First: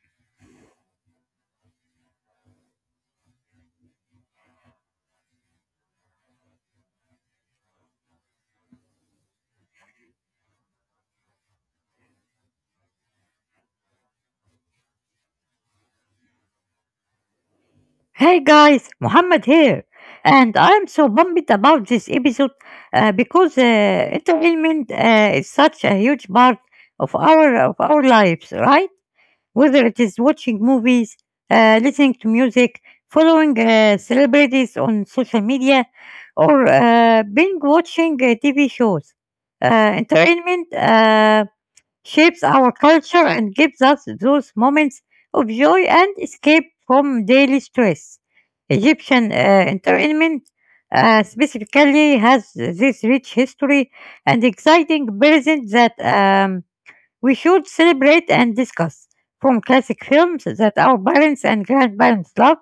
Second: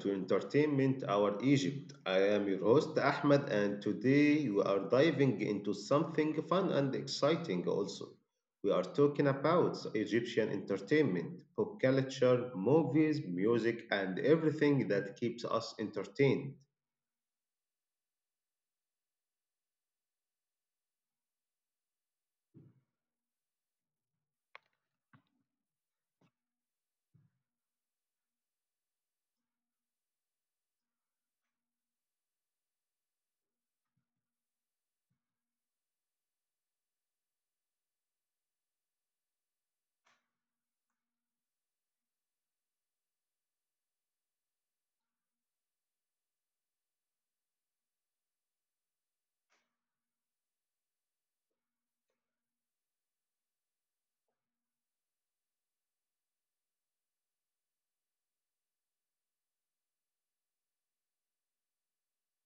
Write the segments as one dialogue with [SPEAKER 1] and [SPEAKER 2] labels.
[SPEAKER 1] to Entertainment Our Egypt. I am your host Ahmed, and today we are diving into something fun and exciting also. We are talking about Egyptian entertainment, pop culture, movies, music, and everything that keeps us entertained.
[SPEAKER 2] Hey guys, Muhammad here, and I'm so pumped about this episode because entertainment is such a huge part of our lives, right? Whether it is watching movies, listening to music, following celebrities on social media, or being watching TV shows, entertainment shapes our culture and gives us those moments of joy and escape from daily stress. Egyptian entertainment specifically has this rich history and exciting present that we should celebrate and discuss. From classic films that our parents and grandparents loved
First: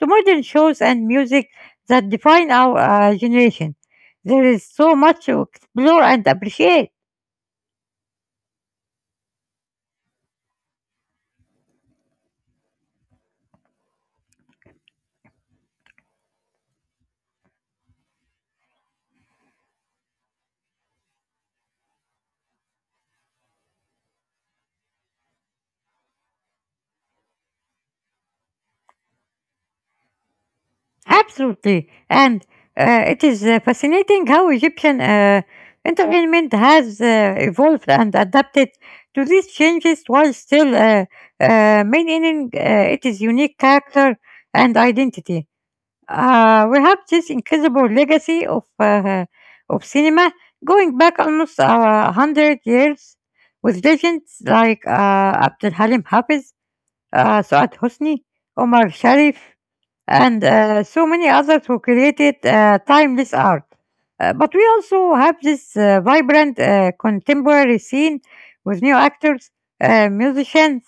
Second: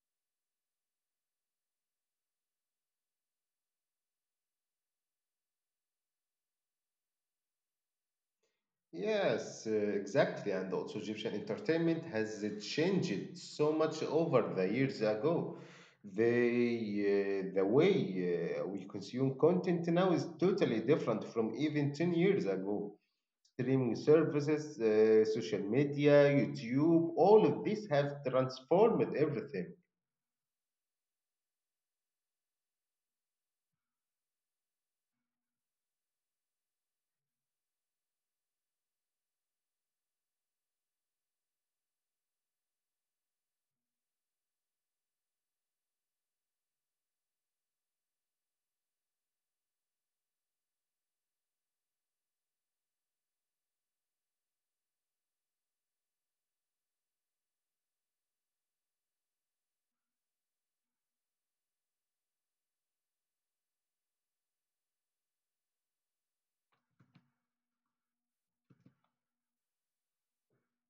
[SPEAKER 2] to modern shows and music that define our generation. There is so much to explore and appreciate.
[SPEAKER 1] Yes, exactly. And also, Egyptian entertainment has changed so much over the years ago. The way we consume content now is totally different from even 10 years ago. Streaming services, social media, YouTube, all of this have transformed everything.
[SPEAKER 2] Absolutely, and it is fascinating how Egyptian entertainment has evolved and adapted to these changes while still maintaining its unique character and identity. We have this incredible legacy of cinema going back almost a hundred years, with legends like Abdul Halim Hafiz, Saad Hosni, Omar Sharif, and so many others who created timeless art. But we also have this vibrant contemporary scene with new actors, musicians,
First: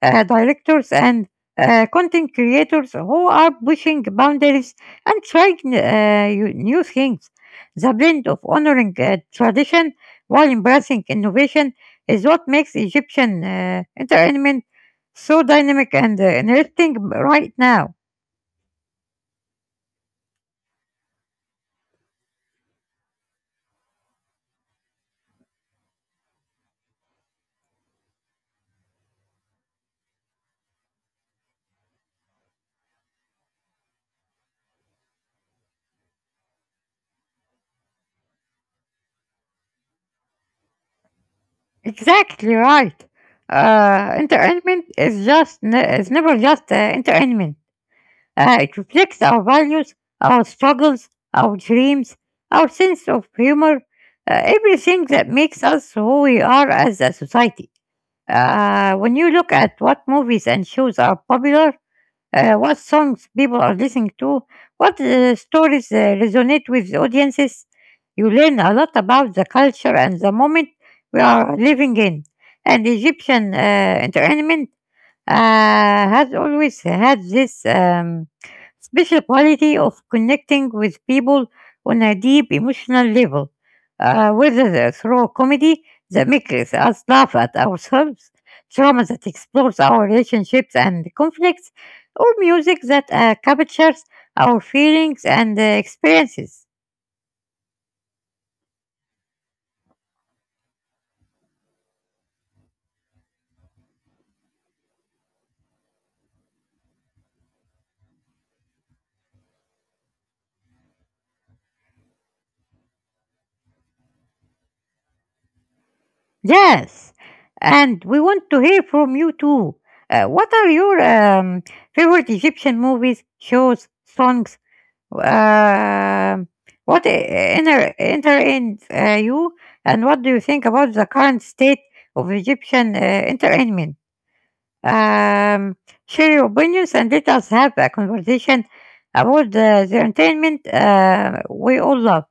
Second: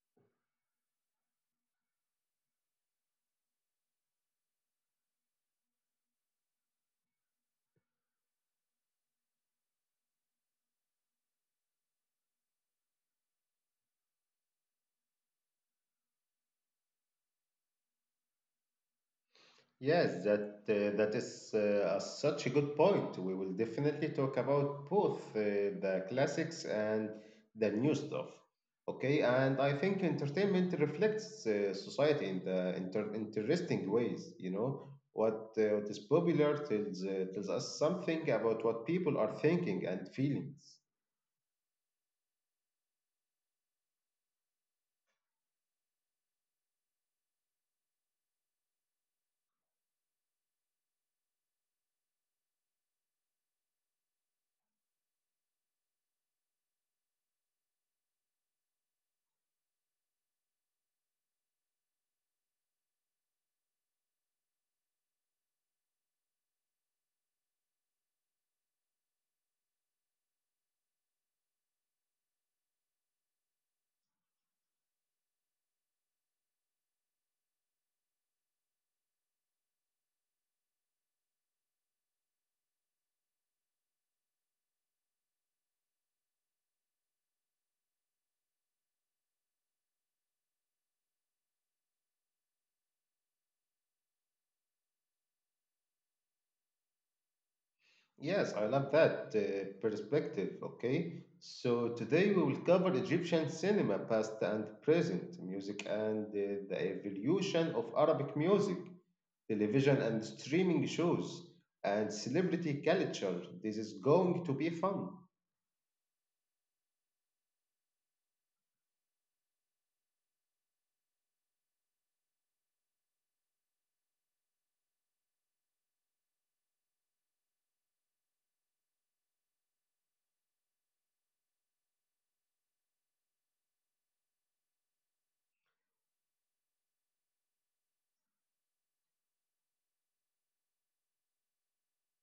[SPEAKER 2] directors, and content creators who are pushing boundaries and trying new things. The blend of honoring tradition while embracing innovation is what makes Egyptian entertainment so dynamic and interesting right now.
[SPEAKER 1] Yes, that is a such a good point. We will definitely talk about both the classics and the new stuff. Okay, and I think entertainment reflects society in the interesting ways. You know, what is popular tells us something about what people are thinking and feelings.
[SPEAKER 2] Exactly right. Entertainment is never just entertainment. It reflects our values, our struggles, our dreams, our sense of humor, everything that makes us who we are as a society. When you look at what movies and shows are popular, what songs people are listening to, what stories resonate with the audiences. You learn a lot about the culture and the moment we are living in. And Egyptian entertainment uh, has always had this special quality of connecting with people on a deep emotional level, whether they through comedy that makes us laugh at ourselves, drama that explores our relationships and conflicts, or music that captures our feelings and experiences.
[SPEAKER 1] Yes, I love that perspective. Okay, so today we will cover Egyptian cinema, past and present, music, and the evolution of Arabic music, television and streaming shows, and celebrity culture. This is going to be fun.
[SPEAKER 2] Yes, and we want to hear from you too. What are your favorite Egyptian movies, shows, songs, Um, what I- inner entertains you, and what do you think about the current state of Egyptian entertainment? Um, Share your opinions and let us have a conversation about the entertainment we all love.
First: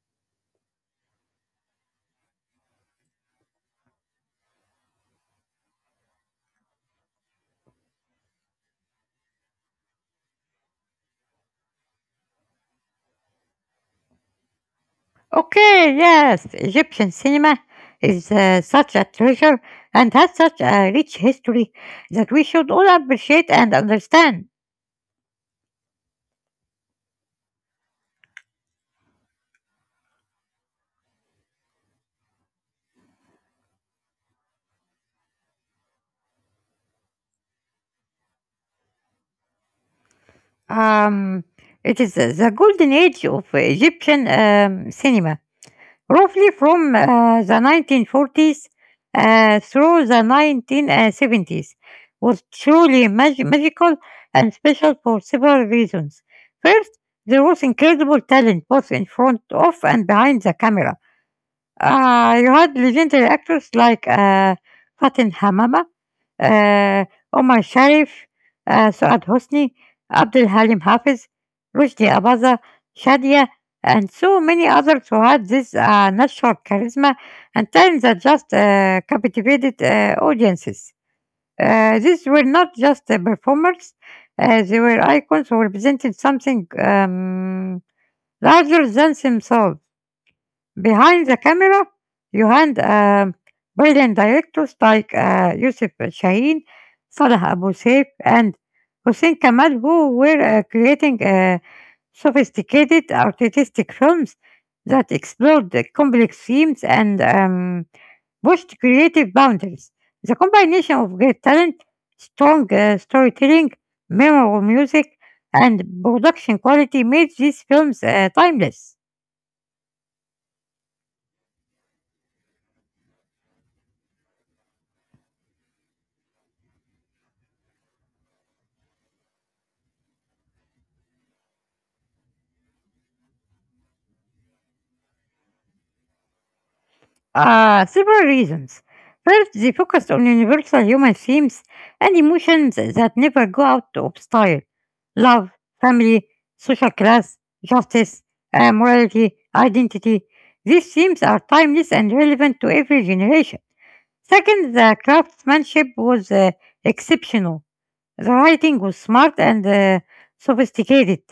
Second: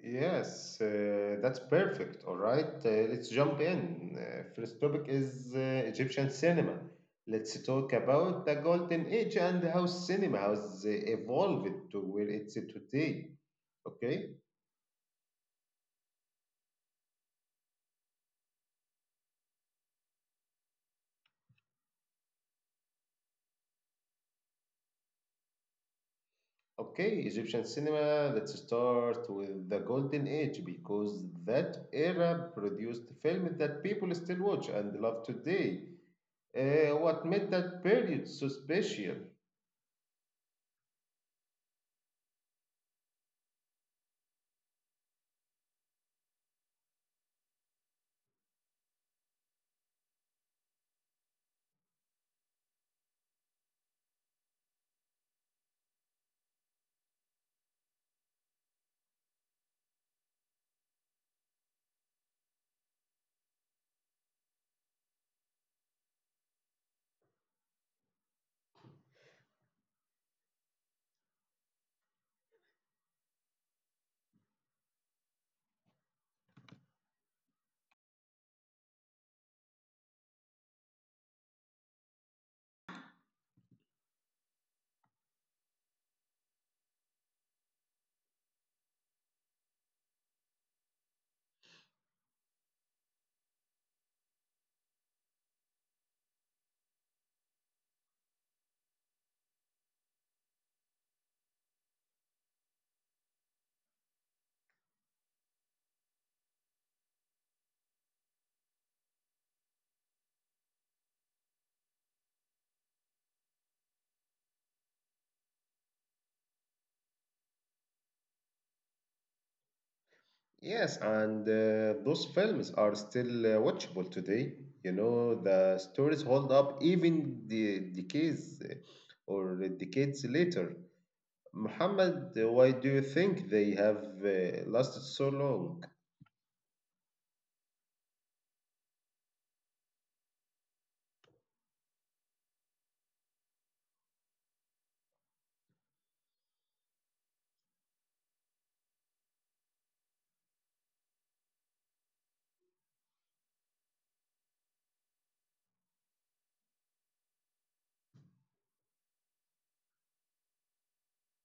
[SPEAKER 1] Yes, that's perfect. All right, let's jump in. First topic is Egyptian cinema. Let's talk about the golden age and how cinema has evolved to where it's at today. Okay,
[SPEAKER 2] Okay, yes, Egyptian cinema is such a treasure and has such a rich history that we should all appreciate and understand.
[SPEAKER 1] okay, Egyptian cinema. Let's start with the golden age because that era produced films that people still watch and love today. What made that period so special?
[SPEAKER 2] Um, it is the golden age of Egyptian cinema, roughly from the 1940s through the 1970s, was truly magical and special for several reasons. First, there was incredible talent both in front of and behind the camera. You had legendary actors like Fatin Hamama آآ عمر شرف، آآ سعاد حسني، Abdulhalim Hafiz, Rushdie Abaza, Shadia, and so many others who had this natural charisma and talent that just captivated audiences. These were not just performers, they were icons who represented something larger than themselves. Behind the camera, you had brilliant directors like Yusuf Shaheen, Salah Abu Seif, and Hossein Kamal, who were creating sophisticated artistic films that explored the complex themes and pushed creative boundaries. The combination of great talent, strong storytelling, memorable music, and production quality made these films timeless.
[SPEAKER 1] Yes, and those films are still watchable today. You know, the stories hold up even the decades or decades later. Muhammad, why do you think they have lasted so long?
[SPEAKER 2] Several reasons. First, they focused on universal human themes and emotions that never go out of style: love, family, social class, justice, morality, identity. These themes are timeless and relevant to every generation. Second, the craftsmanship was exceptional. The writing was smart and sophisticated.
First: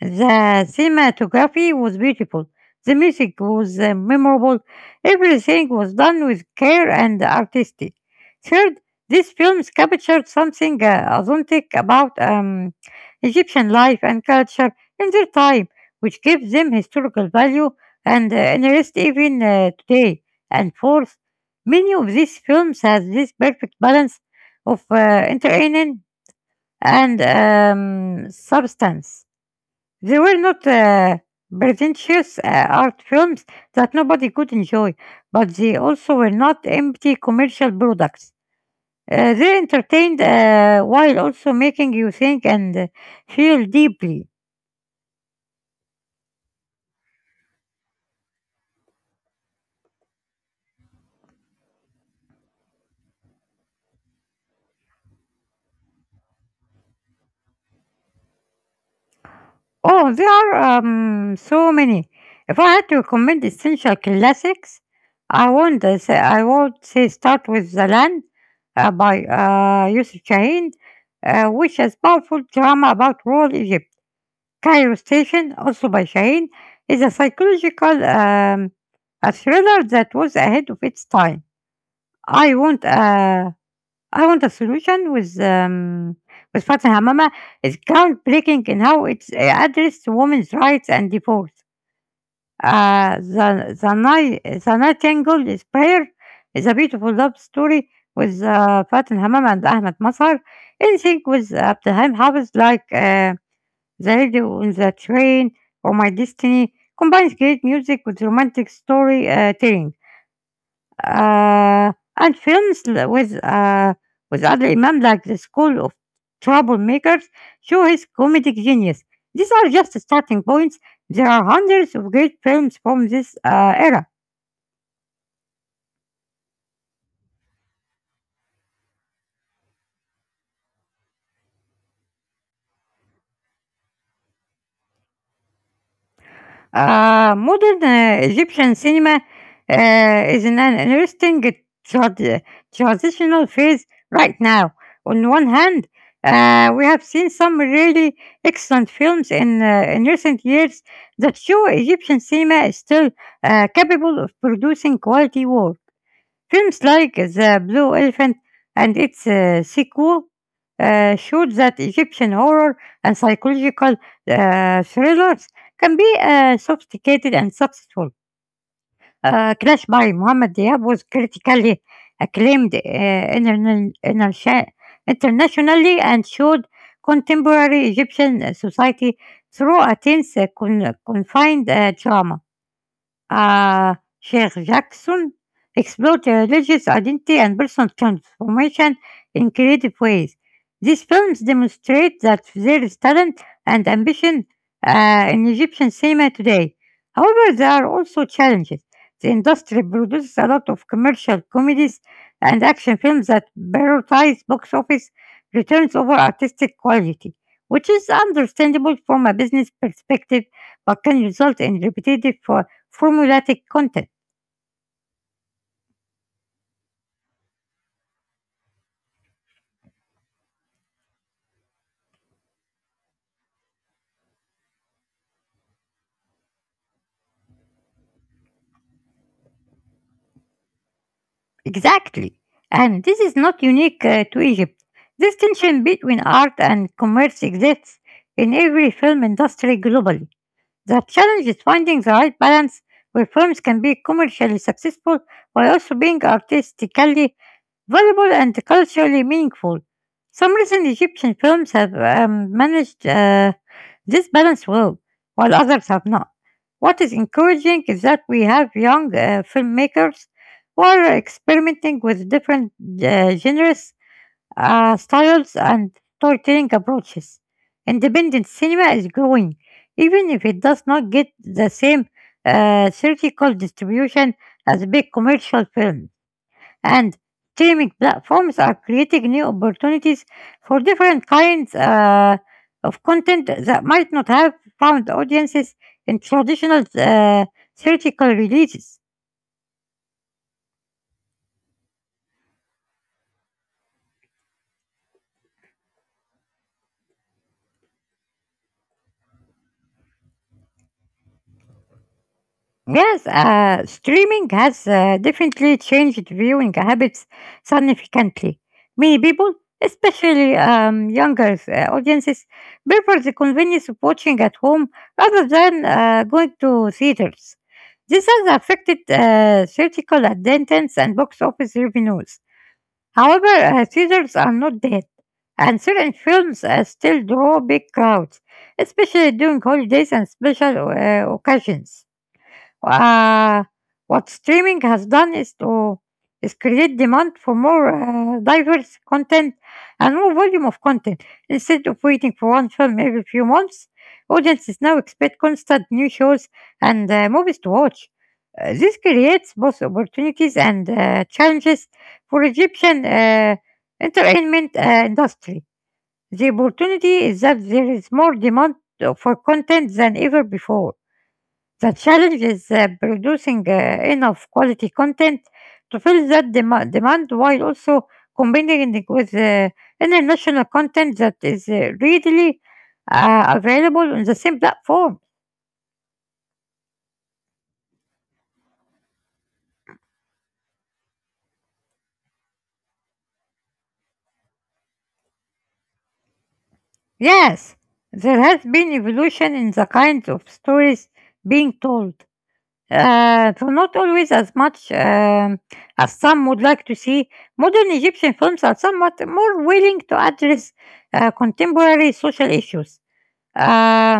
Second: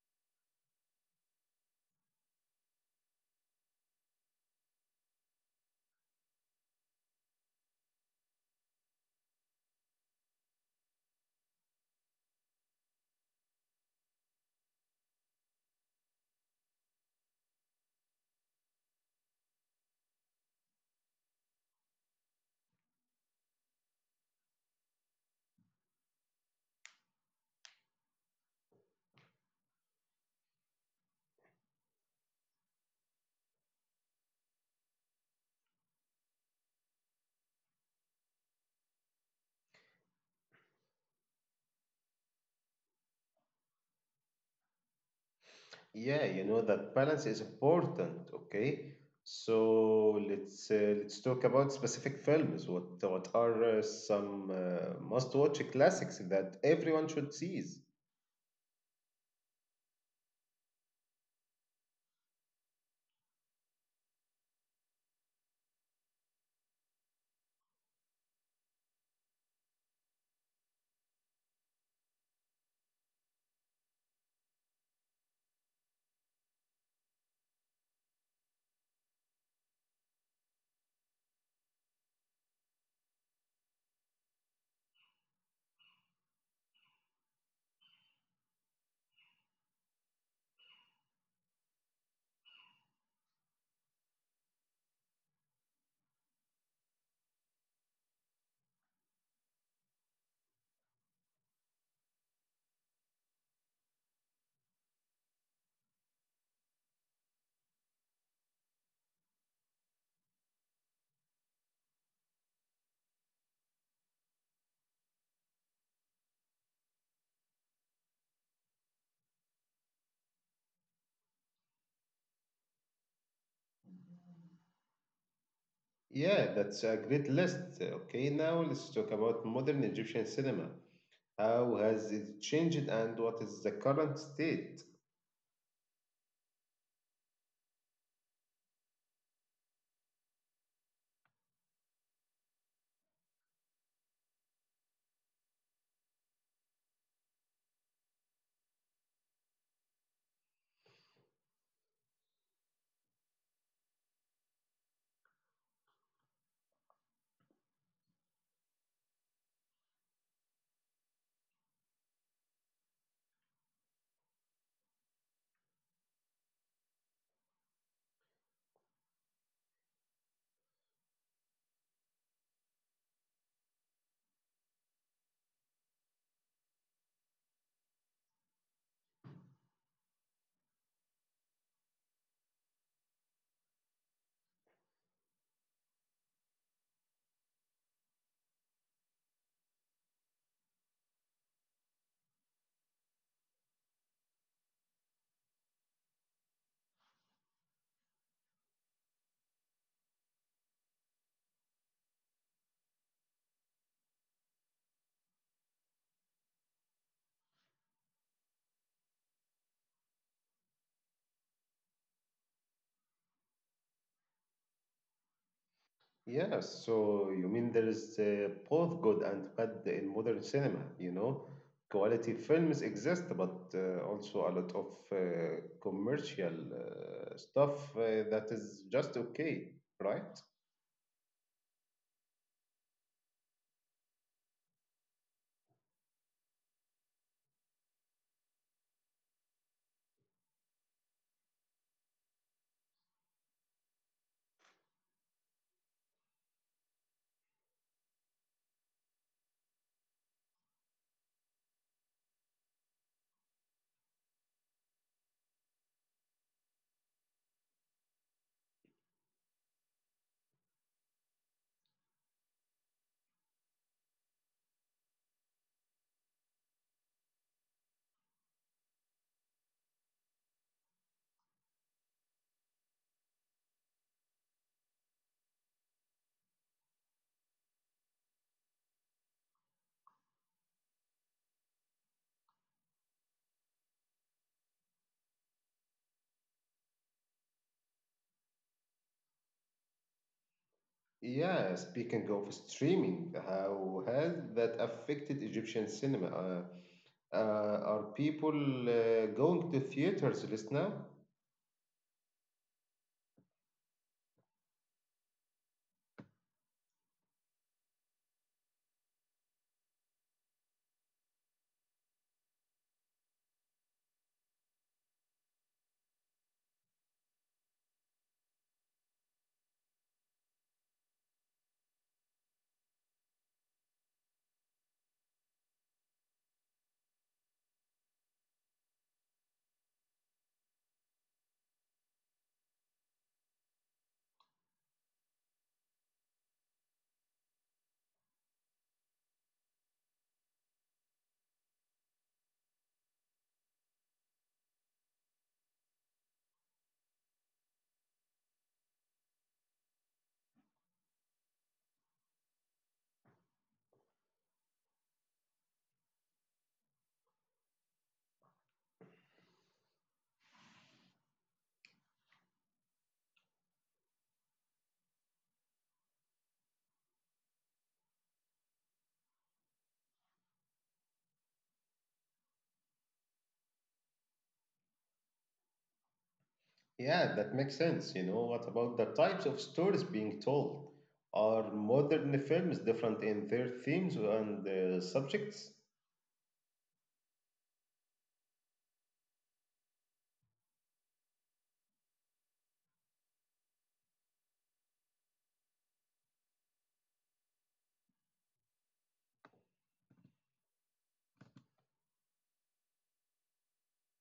[SPEAKER 2] The cinematography was beautiful. The music was memorable. Everything was done with care and artistic. Third, these films captured something authentic about Egyptian life and culture in their time, which gives them historical value and interest even today. And fourth, many of these films have this perfect balance of entertaining and substance. They were not pretentious art films that nobody could enjoy, but they also were not empty commercial products. They entertained while also making you think and feel deeply.
[SPEAKER 1] Yeah, you know that balance is important. Okay, so let's talk about specific films. What are some must-watch classics that everyone should see?
[SPEAKER 2] Oh, there are so many. If I had to recommend essential classics, I won't say I would say start with The Land by Yusuf Shahin, which is powerful drama about rural Egypt. Cairo Station, also by Shahin, is a psychological a thriller that was ahead of its time. I won't. I want a solution with Fatma Hamama is groundbreaking in how it's addressed women's rights and divorce. The Nightingale is Prayer is a beautiful love story with Fatin Hamam and Ahmed Masar in sync with Abdelhaim Hafiz like The Radio on the Train or My Destiny combines great music with romantic story telling. And films with Adel Imam like The School of Troublemakers show his comedic genius. These are just starting points. There are hundreds of great films from this era.
[SPEAKER 1] Yeah, that's a great list. Okay, now let's talk about modern Egyptian cinema. How has it changed and what is the current state?
[SPEAKER 2] Modern Egyptian cinema is in an interesting tra- transitional phase right now. On one hand, we have seen some really excellent films in recent years that show Egyptian cinema is still capable of producing quality work. Films like The Blue Elephant and its sequel showed that Egyptian horror and psychological thrillers can be sophisticated and successful. Crash by Muhammad Diab was critically acclaimed internationally and showed contemporary Egyptian society through a tense, confined drama. Uh, Sheikh Jackson explored religious identity and personal transformation in creative ways. These films demonstrate that there is talent and ambition in Egyptian cinema today. However, there are also challenges. The industry produces a lot of commercial comedies and action films that prioritize box office returns over artistic quality, which is understandable from a business perspective but can result in repetitive formulaic content.
[SPEAKER 1] Yeah, so you mean there is both good and bad in modern cinema, you know? Quality films exist, but also a lot of uh, commercial stuff that is just okay, right?
[SPEAKER 2] Exactly. And this is not unique to Egypt. This tension between art and commerce exists in every film industry globally. The challenge is finding the right balance where films can be commercially successful while also being artistically valuable and culturally meaningful. Some recent Egyptian films have managed this balance well, while others have not. What is encouraging is that we have young filmmakers who are experimenting with different genres, styles, and storytelling approaches. Independent cinema is growing, even if it does not get the same theatrical distribution as big commercial films, and streaming platforms are creating new opportunities for different kinds of content that might not have found audiences in traditional theatrical releases.
[SPEAKER 1] Yeah, speaking of streaming, how has that affected Egyptian cinema? Are people going to theaters less now?
[SPEAKER 2] Yes, streaming has definitely changed viewing habits significantly. Many people, especially younger audiences, prefer the convenience of watching at home rather than going to theaters. This has affected theatrical attendance and box office revenues. However, theaters are not dead, and certain films still draw big crowds, especially during holidays and special occasions. Uh, what streaming has done is create demand for more diverse content and more volume of content. Instead of waiting for one film every few months, audiences now expect constant new shows and movies to watch. This creates both opportunities and challenges for Egyptian entertainment industry. The opportunity is that there is more demand for content than ever before. The challenge is producing enough quality content to fill that demand while also combining it with international content that is readily available on the same platform.
[SPEAKER 1] Yeah, that makes sense. You know, what about the types of stories being told? Are modern films different in their themes and subjects?
[SPEAKER 2] Yes, there has been evolution in the kinds of stories being told. Though not always as much as some would like to see, modern Egyptian films are somewhat more willing to address contemporary social issues. Uh,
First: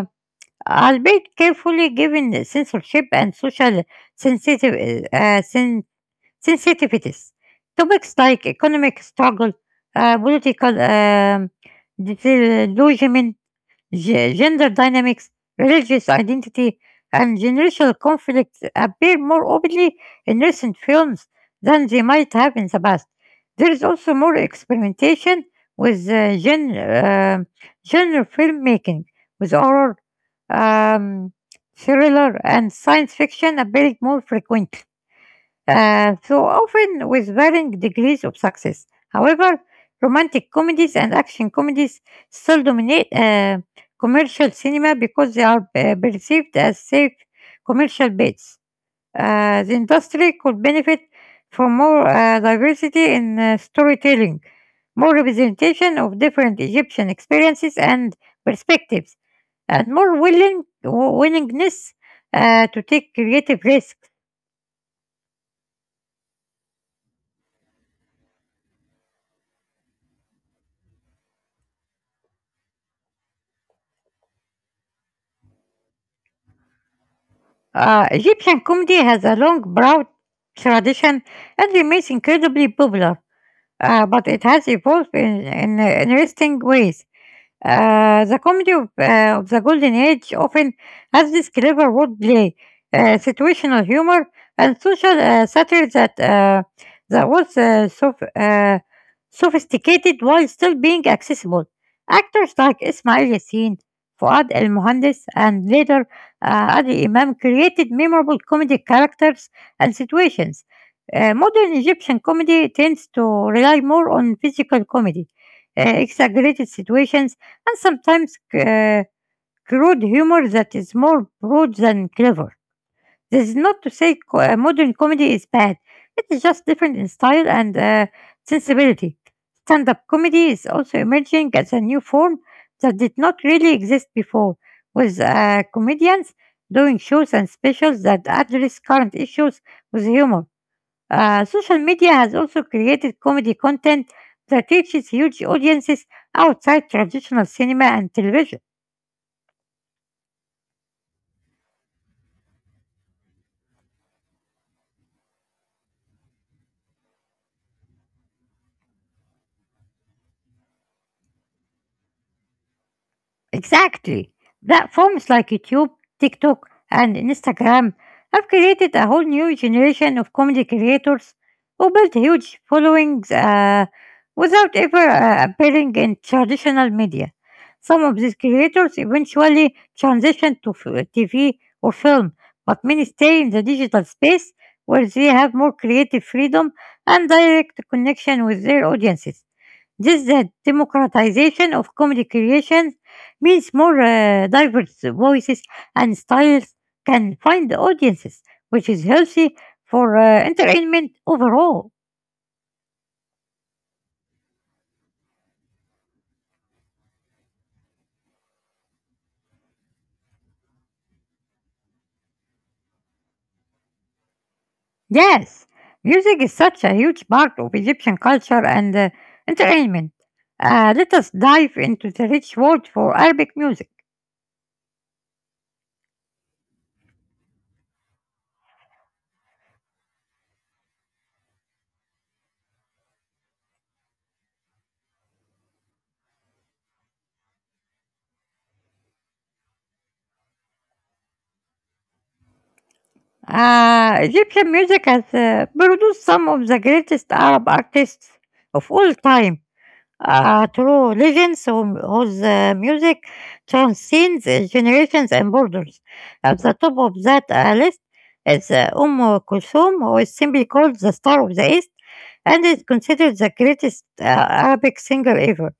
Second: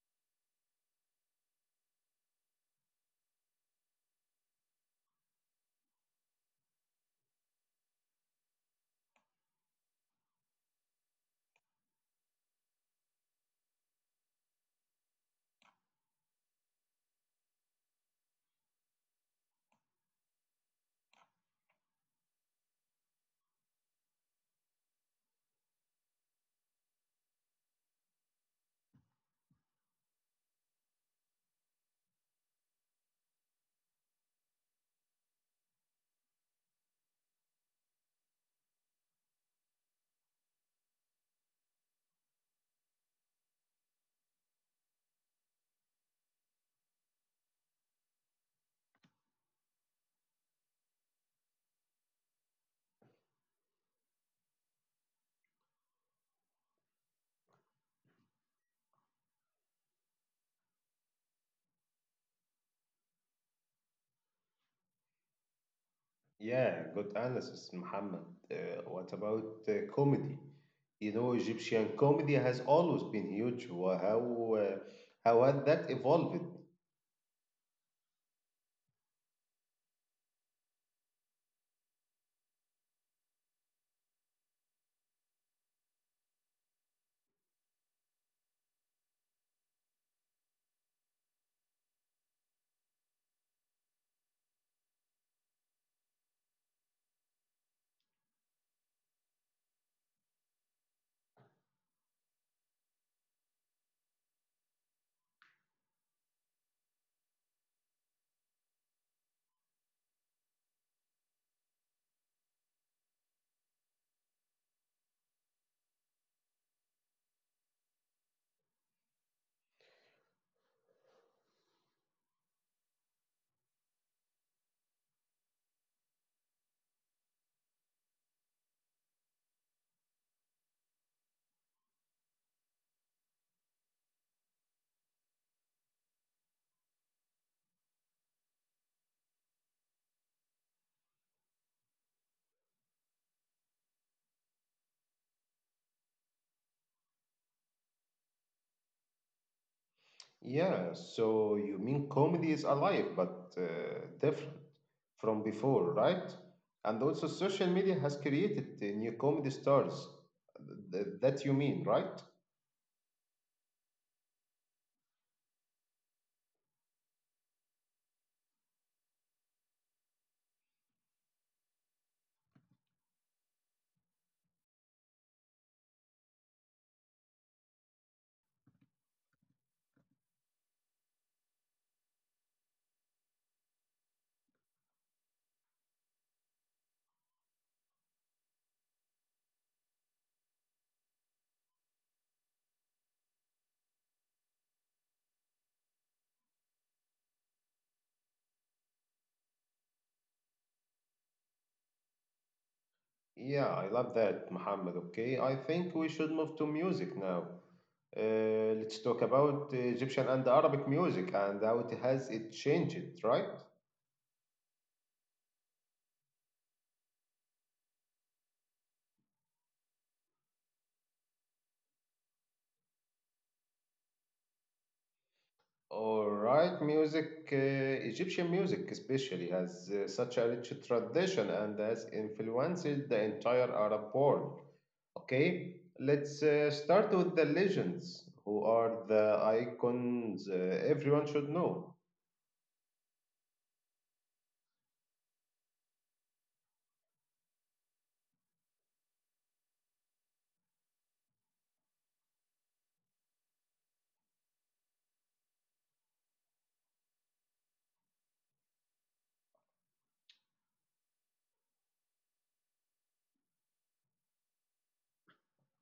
[SPEAKER 2] albeit carefully given censorship and social sensitive, uh, sen- sensitivities. Topics like economic struggle, political disillusionment, gender dynamics, religious identity, and generational conflicts appear more openly in recent films than they might have in the past. There is also more experimentation with um genre filmmaking, with horror, um, thriller, and science fiction appearing more frequently so often with varying degrees of success. However, romantic comedies and action comedies still dominate commercial cinema because they are perceived as safe commercial bets. The industry could benefit from more diversity in storytelling, more representation of different Egyptian experiences and perspectives, and more willingness to take creative risks.
[SPEAKER 1] Yeah, good analysis, Muhammad. What about comedy? You know, Egyptian comedy has always been huge. How had that evolved?
[SPEAKER 2] Egyptian comedy has a long, proud tradition and remains incredibly popular but it has evolved in interesting ways. The comedy of, of the Golden Age often has this clever wordplay, situational humor, and social satire that was sophisticated while still being accessible. Actors like Ismail Yassin, Fuad El Mohandes, and later Adi Imam created memorable comedic characters and situations. Uh, modern Egyptian comedy tends to rely more on physical comedy, exaggerated situations, and sometimes crude humor that is more broad than clever. This is not to say modern comedy is bad, it is just different in style and sensibility. Stand up comedy is also emerging as a new form that did not really exist before, with comedians doing shows and specials that address current issues with humor. Uh, social media has also created comedy content that reaches huge audiences outside traditional cinema and television.
[SPEAKER 1] Yeah, so you mean comedy is alive but different from before, right? And also, social media has created the new comedy stars. That you mean, right?
[SPEAKER 2] Exactly. Platforms like YouTube, TikTok, and Instagram have created a whole new generation of comedy creators who built huge followings without ever appearing in traditional media. Some of these creators eventually transition to TV or film, but many stay in the digital space where they have more creative freedom and direct connection with their audiences. Just the democratization of comedy creation means more diverse voices and styles can find audiences, which is healthy for entertainment overall.
[SPEAKER 1] Yeah, I love that, Muhammad. Okay, I think we should move to music now. Let's talk about Egyptian and Arabic music and how it has it changed, right?
[SPEAKER 2] Yes, music is such a huge part of Egyptian culture and entertainment. Let us dive into the rich world for Arabic music.
[SPEAKER 1] All right, music, Egyptian music especially has such a rich tradition and has influenced the entire Arab world. Okay, let's start with the legends, who are the icons everyone should know.
[SPEAKER 2] Egyptian music has produced some of the greatest Arab artists of all time through legends whose music transcends generations and borders. At the top of that list is Kulthum, who is simply called the Star of the East and is considered the greatest Arabic singer ever.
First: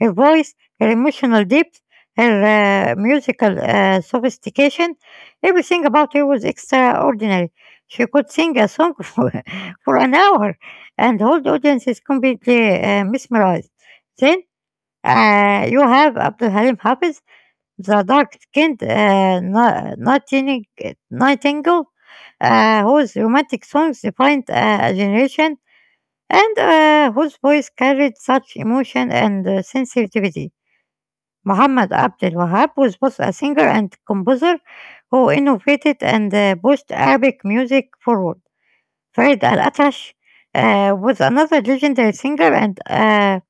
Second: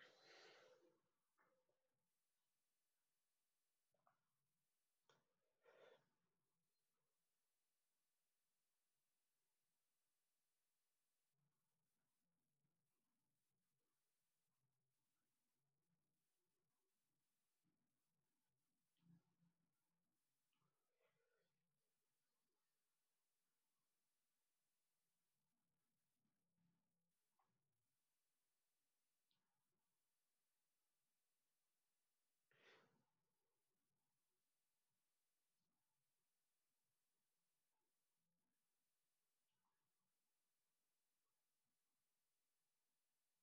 [SPEAKER 2] Her voice, her emotional depth, her musical sophistication, everything about her was extraordinary. She could sing a song for an hour and hold audiences completely mesmerized. Then you have Abdul Halim Hafiz, the dark-skinned nightingale, whose romantic songs defined a generation and whose voice carried such emotion and sensitivity. Muhammad Abdel Wahab was both a singer and composer who innovated and pushed Arabic music forward. Farid Al Atash was another legendary singer and uh,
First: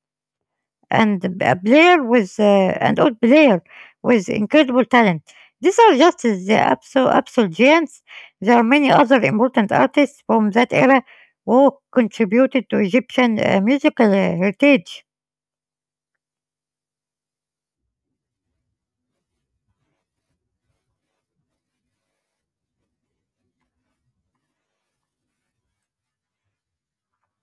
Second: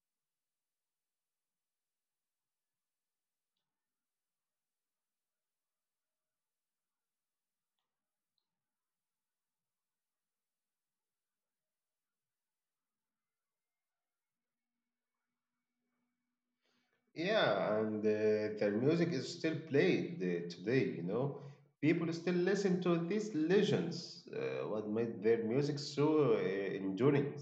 [SPEAKER 2] and b- a player with an old player with incredible talent. These are just the absolute giants. There are many other important artists from that era who contributed to Egyptian musical heritage.
[SPEAKER 1] Yeah, and their music is still played today, you know. People still listen to these legends, what made their music so enduring.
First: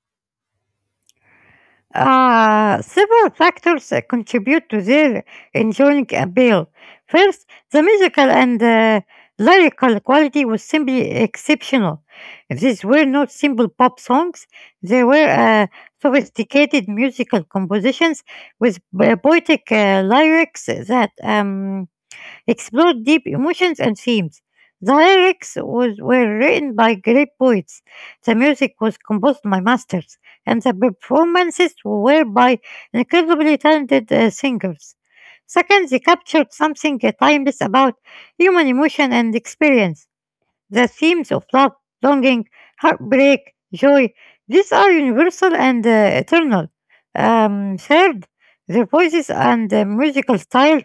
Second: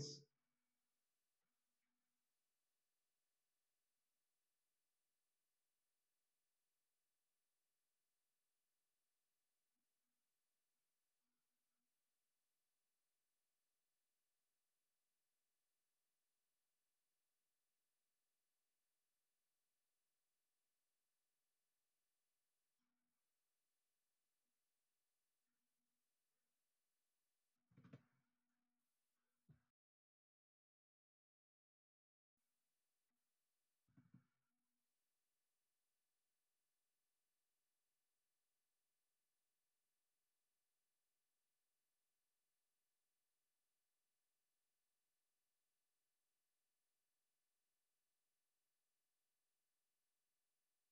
[SPEAKER 2] Several factors contribute to their enduring appeal. First, the musical and lyrical quality was simply exceptional. These were not simple pop songs, they were sophisticated musical compositions with poetic lyrics that explored deep emotions and themes. The lyrics were written by great poets, the music was composed by masters, and the performances were by incredibly talented singers. Second, they captured something timeless about human emotion and experience. The themes of love, longing, heartbreak, joy, these are universal and eternal. Third, their voices and musical style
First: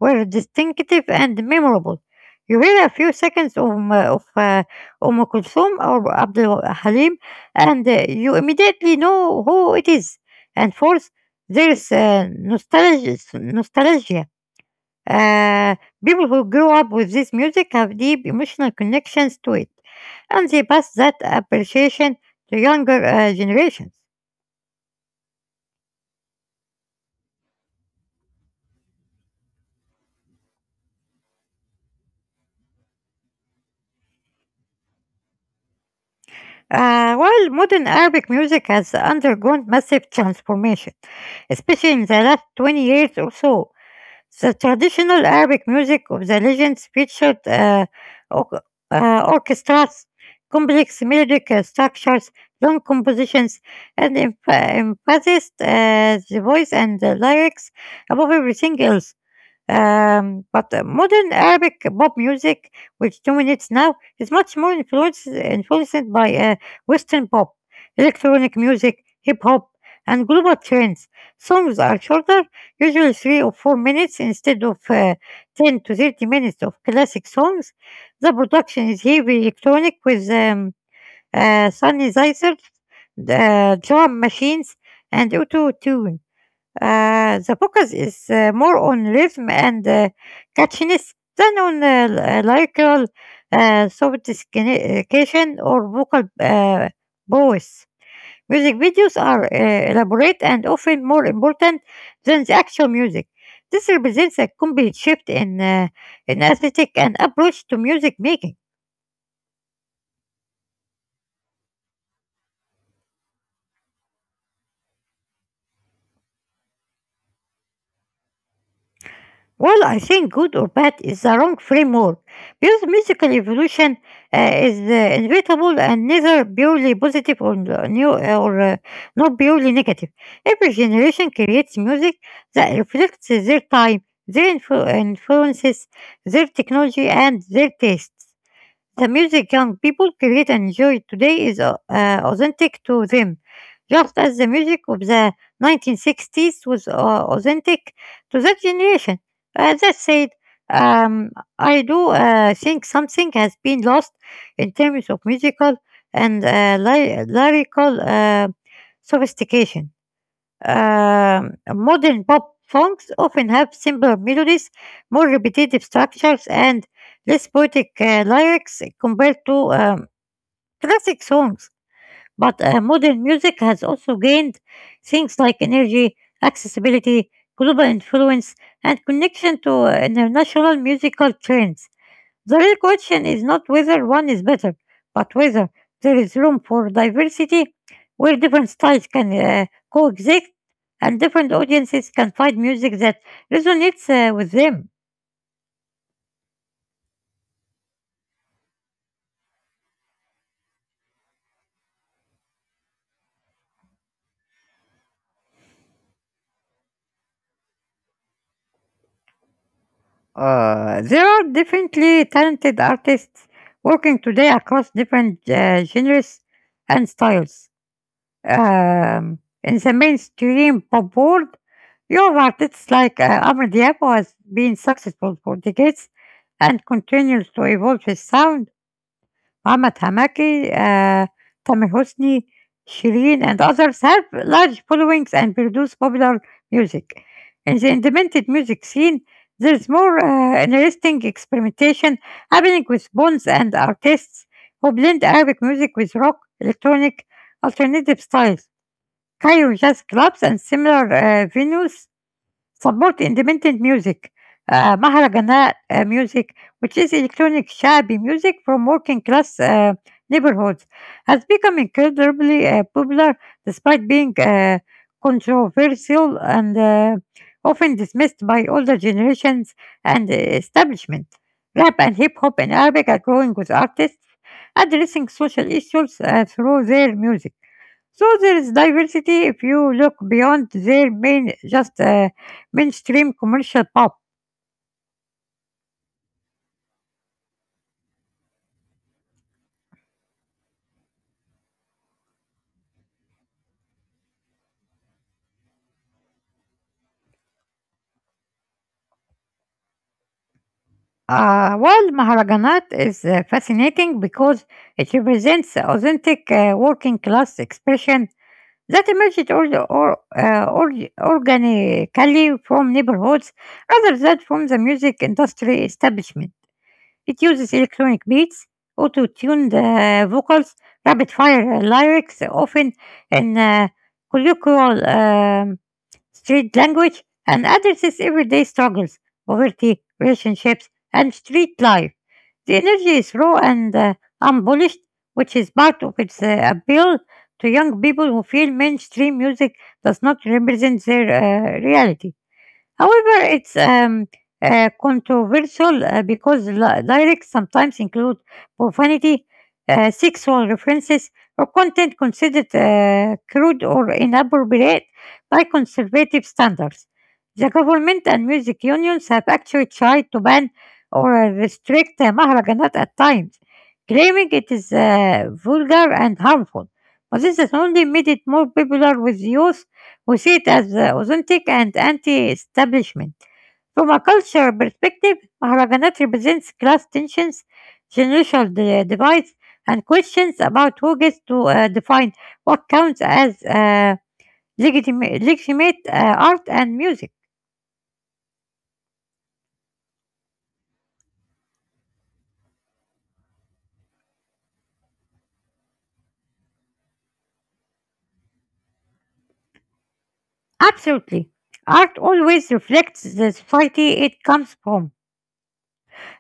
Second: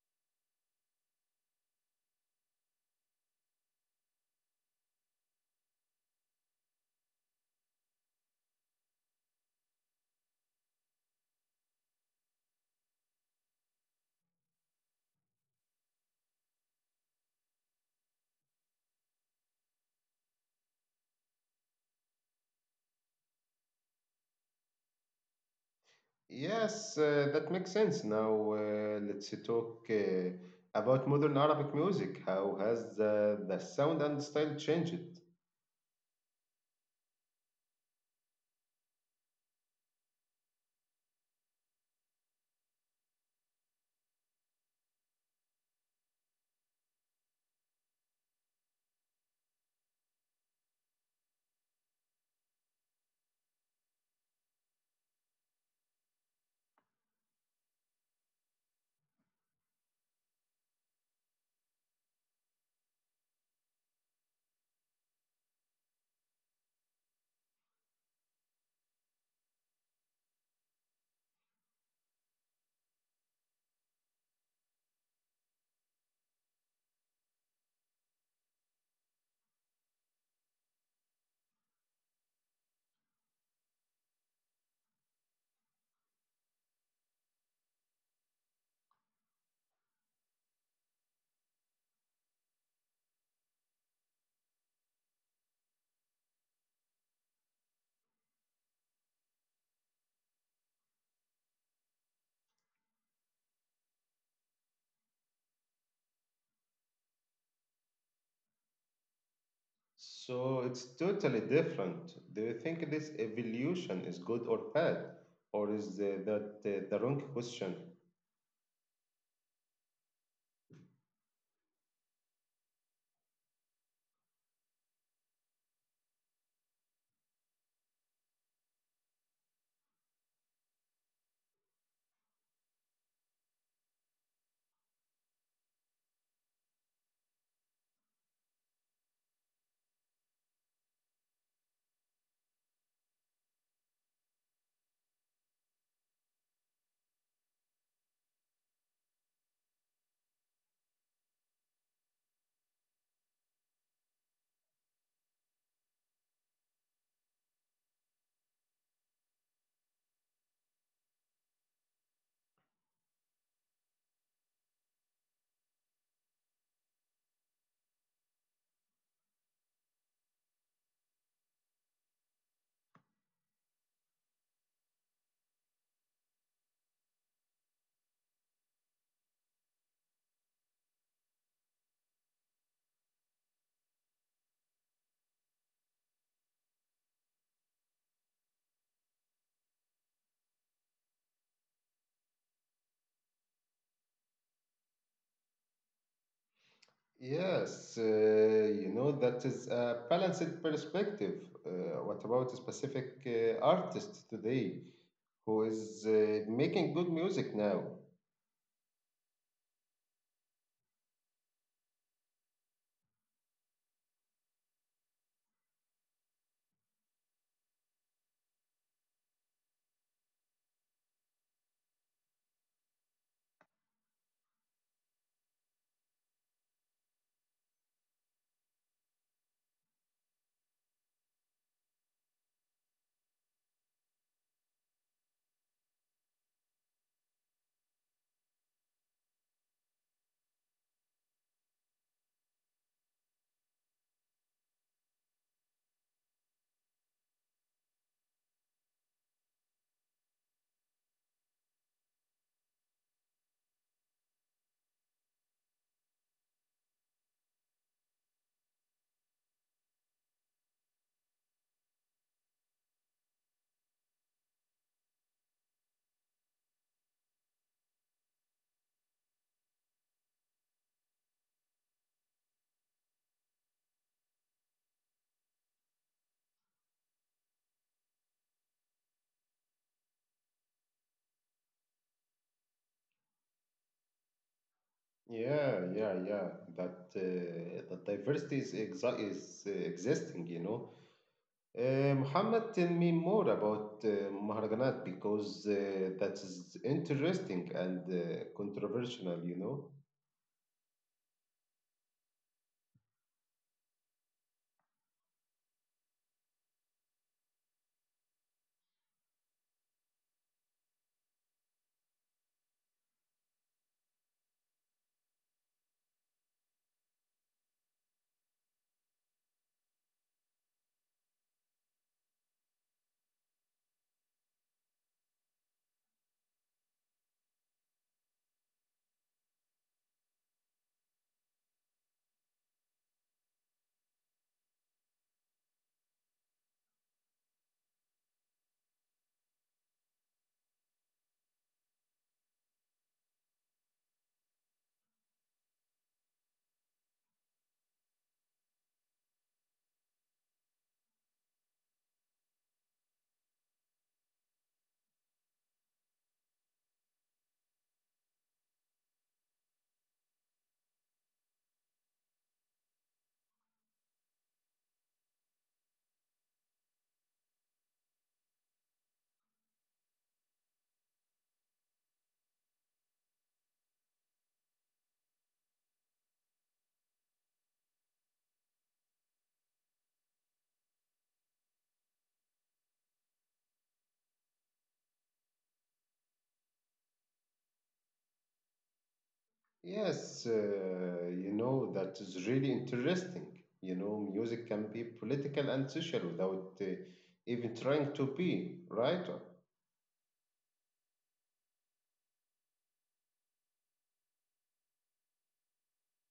[SPEAKER 2] were distinctive and memorable. You hear a few seconds of, Kulthum or Abdul Halim, and you immediately know who it is. And fourth, there is nostalgia. Uh, People who grew up with this music have deep emotional connections to it, and they pass that appreciation to younger generations.
[SPEAKER 1] Yes, that makes sense. Now, let's talk about modern Arabic music. How has the sound and style changed?
[SPEAKER 2] While modern Arabic music has undergone massive transformation, especially in the last 20 years or so, the traditional Arabic music of the legends featured or- orchestras, complex melodic structures, long compositions, and emphasized the voice and the lyrics above everything else. But modern Arabic pop music, which dominates now, is much more influenced by Western pop, electronic music, hip hop, and global trends. Songs are shorter, usually 3 or 4 minutes instead of 10 to 30 minutes of classic songs. The production is heavy electronic with synthesizers, drum machines, and auto tune. The focus is more on rhythm and catchiness than on lyrical sophistication or vocal voice. Music videos are elaborate and often more important than the actual music. This represents a complete shift in aesthetic and approach to music making.
[SPEAKER 1] So it's totally different. Do you think this evolution is good or bad, or is that the wrong question?
[SPEAKER 2] Well, I think good or bad is the wrong framework because musical evolution is inevitable and neither purely positive or n- new or not purely negative. Every generation creates music that reflects their time, their influences, their technology, and their tastes. The music young people create and enjoy today is authentic to them, just as the music of the 1960s was authentic to that generation. As I said, um, I do think something has been lost in terms of musical and lyrical sophistication. Modern pop songs often have simpler melodies, more repetitive structures, and less poetic lyrics compared to classic songs. But modern music has also gained things like energy, accessibility, global influence, and connection to international musical trends. The real question is not whether one is better, but whether there is room for diversity where different styles can coexist and different audiences can find music that resonates with them.
[SPEAKER 1] Yes, you know, that is a balanced perspective. What about a specific artist today who is making good music now?
[SPEAKER 2] There are definitely talented artists working today across different genres and styles. In the mainstream pop world, young artists like Amr Diab has been successful for decades and continues to evolve his sound. Muhammad Hamaki, Tamir Hosni, Shireen, and others have large followings and produce popular music. In the independent music scene, there's more interesting experimentation happening with bands and artists who blend Arabic music with rock, electronic, alternative styles. Cairo jazz clubs and similar venues support independent music, Maharajana music, which is electronic shabi music from working class neighborhoods, has become incredibly popular despite being controversial and often dismissed by older generations and establishment. Rap and hip hop in Arabic are growing with artists addressing social issues through their music. So there is diversity if you look beyond their mainstream commercial pop.
[SPEAKER 1] Yeah, yeah, yeah. That that diversity is exa is existing, you know. Muhammad, tell me more about Maharaganat because that is interesting and controversial, you know.
[SPEAKER 2] While Maharaganat is fascinating because it represents authentic working class expression that emerged or, uh, or, organically from neighborhoods rather than from the music industry establishment. It uses electronic beats, auto-tuned vocals, rapid-fire lyrics, often in colloquial street language, and addresses everyday struggles, poverty, relationships, and street life. The energy is raw and unpolished, which is part of its appeal to young people who feel mainstream music does not represent their reality. However, it's controversial because lyrics sometimes include profanity, sexual references, or content considered crude or inappropriate by conservative standards. The government and music unions have actually tried to ban or restrict Maharajanat at times, claiming it is vulgar and harmful. But this has only made it more popular with youth وسيت as authentic and anti-establishment. From a cultural perspective, Maharajanat represents class tensions, generational divides, and questions about who gets to define what counts as legitimate art and music.
[SPEAKER 1] Yes, you know, that is really interesting. You know, music can be political and social without even trying to be, right?
[SPEAKER 2] Absolutely. Art always reflects the society it comes from,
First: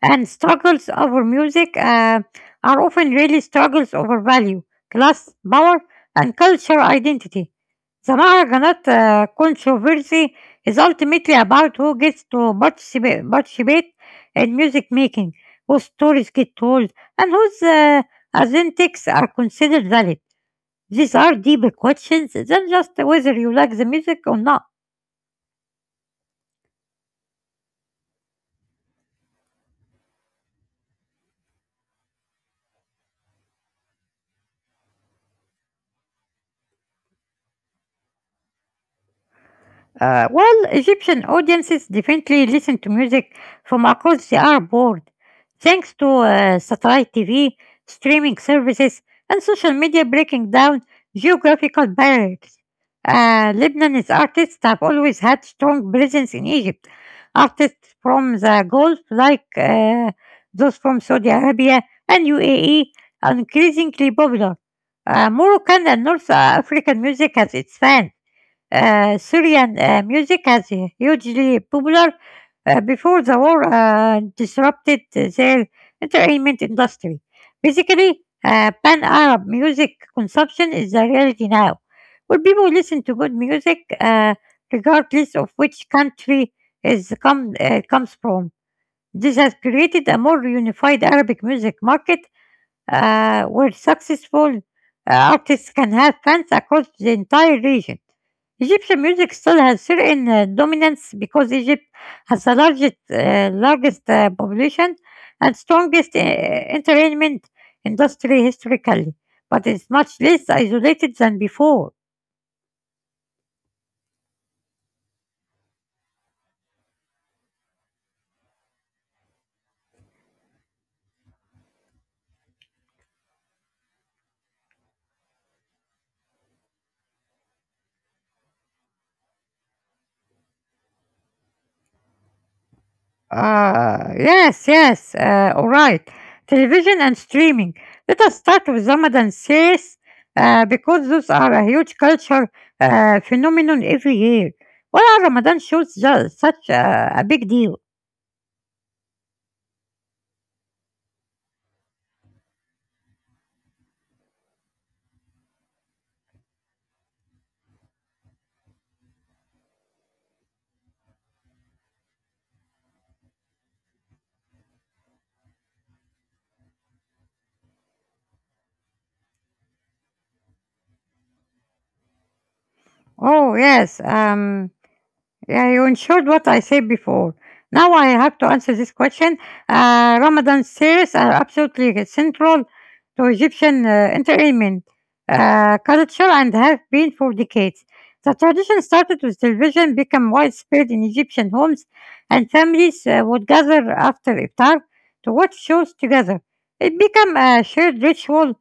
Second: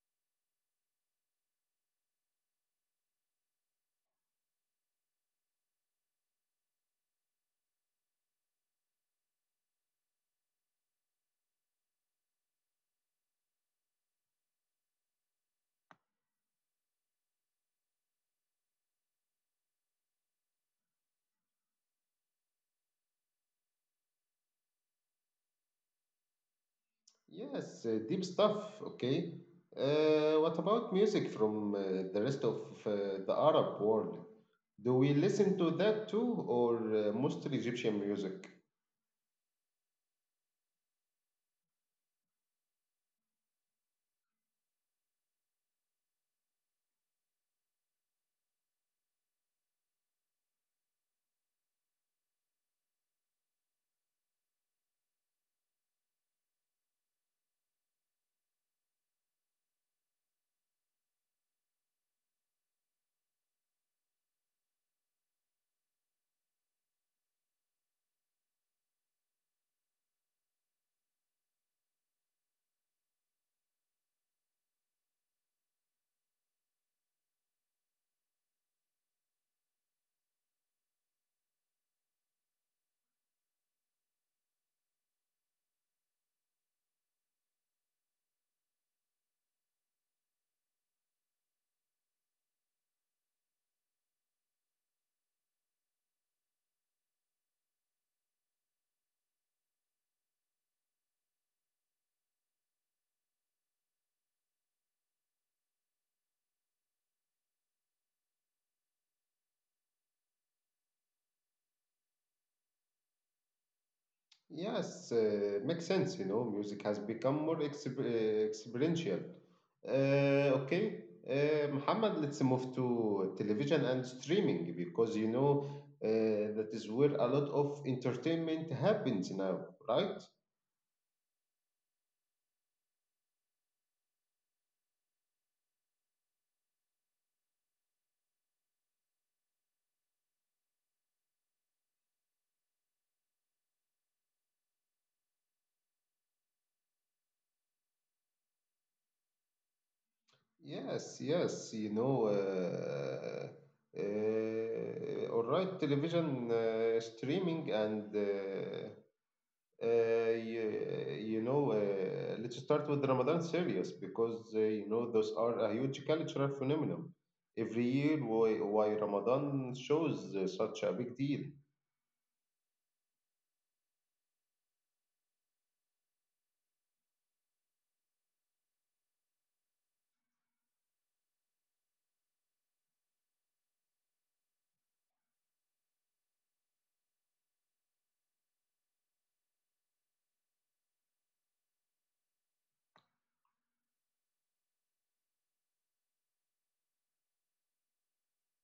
[SPEAKER 2] and struggles over music are often really struggles over value, class, power, and cultural identity. The Maharganat controversy is ultimately about who gets to participate in music making, whose stories get told, and whose authentics are considered valid. These are deeper questions than just whether you like the music or not.
[SPEAKER 1] Yes, deep stuff, okay. What about music from the rest of the Arab world? Do we listen to that too, or mostly Egyptian music?
[SPEAKER 2] Well, Egyptian audiences definitely listen to music from across the Arab world, thanks to satellite TV, streaming services, and social media breaking down geographical barriers. Lebanon's artists have always had strong presence in Egypt. Artists from the Gulf, like those from Saudi Arabia and UAE, are increasingly popular. Moroccan and North African music has its fans. Syrian music has hugely popular before the war disrupted their entertainment industry. Basically, pan Arab music consumption is the reality now, where people listen to good music regardless of which country comes from. This has created a more unified Arabic music market where successful artists can have fans across the entire region. Egyptian music still has certain dominance because Egypt has the largest population and strongest entertainment industry historically, but it's much less isolated than before.
[SPEAKER 1] Yes, makes sense. You know, music has become more experiential. Okay, Muhammad, let's move to television and streaming because you know that is where a lot of entertainment happens now, right?
[SPEAKER 2] Ah, yes, yes. All right. Television and streaming. Let us start with Ramadan series because those are a huge culture phenomenon every year. Why are Ramadan shows such a big deal?
[SPEAKER 1] Yes, yes, you know. All right, television streaming and you, you know, let's start with Ramadan series because you know those are a huge cultural phenomenon. Every year, why Ramadan shows such a big deal?
[SPEAKER 2] Oh, yes. Yeah, you ensured what I said before. Now I have to answer this question. Ramadan series are absolutely central to Egyptian entertainment culture and have been for decades. The tradition started with television, became widespread in Egyptian homes, and families would gather after iftar to watch shows together. It became a shared ritual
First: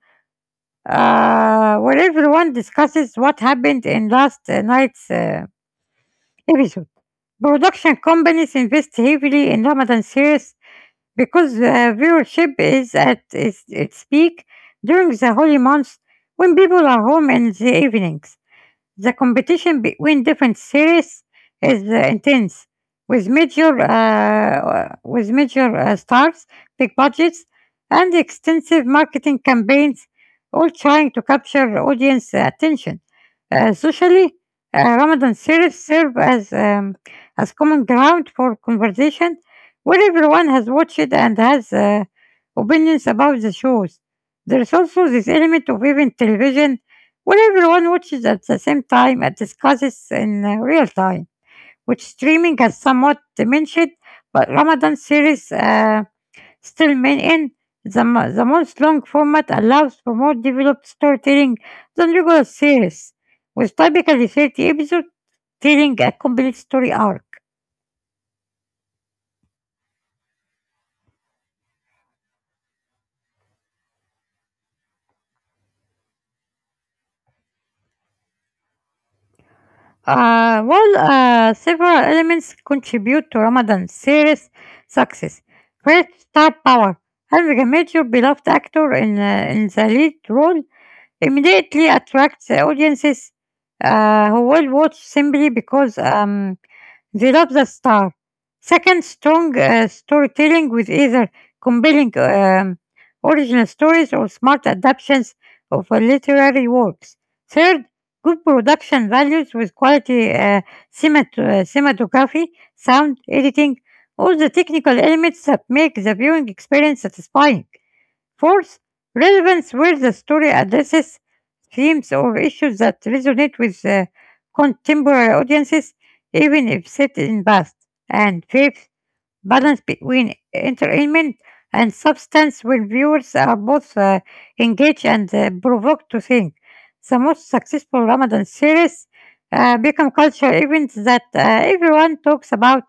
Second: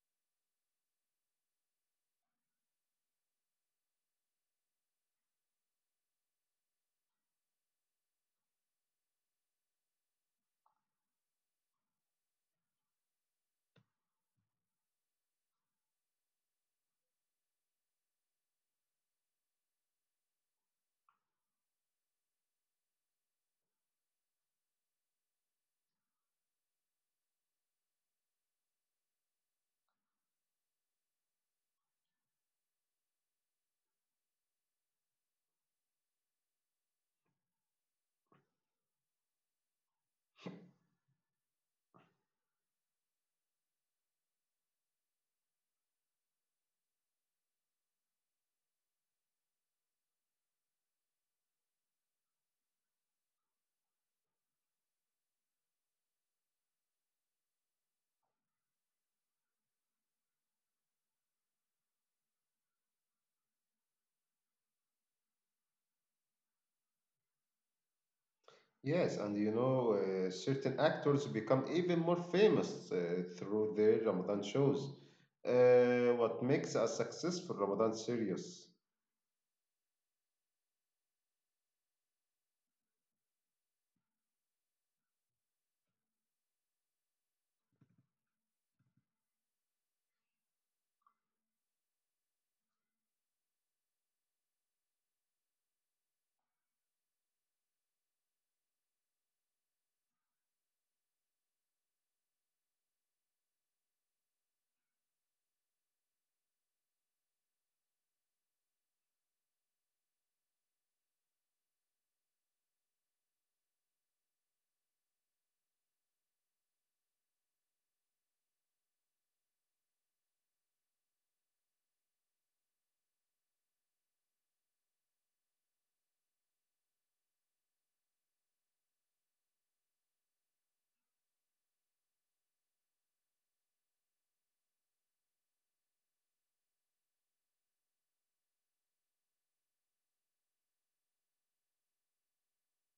[SPEAKER 2] where everyone discusses what happened in last night's episode. Production companies invest heavily in Ramadan series because viewership is at its peak during the holy months when people are home in the evenings. The competition between different series is intense, with major with major stars, big budgets, and extensive marketing campaigns, all trying to capture audience attention. Socially, Ramadan series serve as common ground for conversation, where everyone has watched it and has opinions about the shows. There is also this element of even television where everyone watches at the same time and discusses in real time, which streaming has somewhat diminished, but Ramadan series still maintain the most long format allows for more developed storytelling than regular series, with typically 30 episodes telling a complete story arc.
[SPEAKER 1] Yes, and you know, certain actors become even more famous through their Ramadan shows. What makes a successful Ramadan series?
[SPEAKER 2] Several elements contribute to Ramadan's serious success. First, star power. Having a major beloved actor in the lead role immediately attracts audiences who will watch simply because they love the star. Second, strong storytelling with either compelling original stories or smart adaptations of literary works. Third, good production values with quality cinematography, sound, editing, all the technical elements that make the viewing experience satisfying. Fourth, relevance where the story addresses themes or issues that resonate with contemporary audiences, even if set in past. And fifth, balance between entertainment and substance where viewers are both engaged and provoked to think. The most successful Ramadan series become cultural events that everyone talks about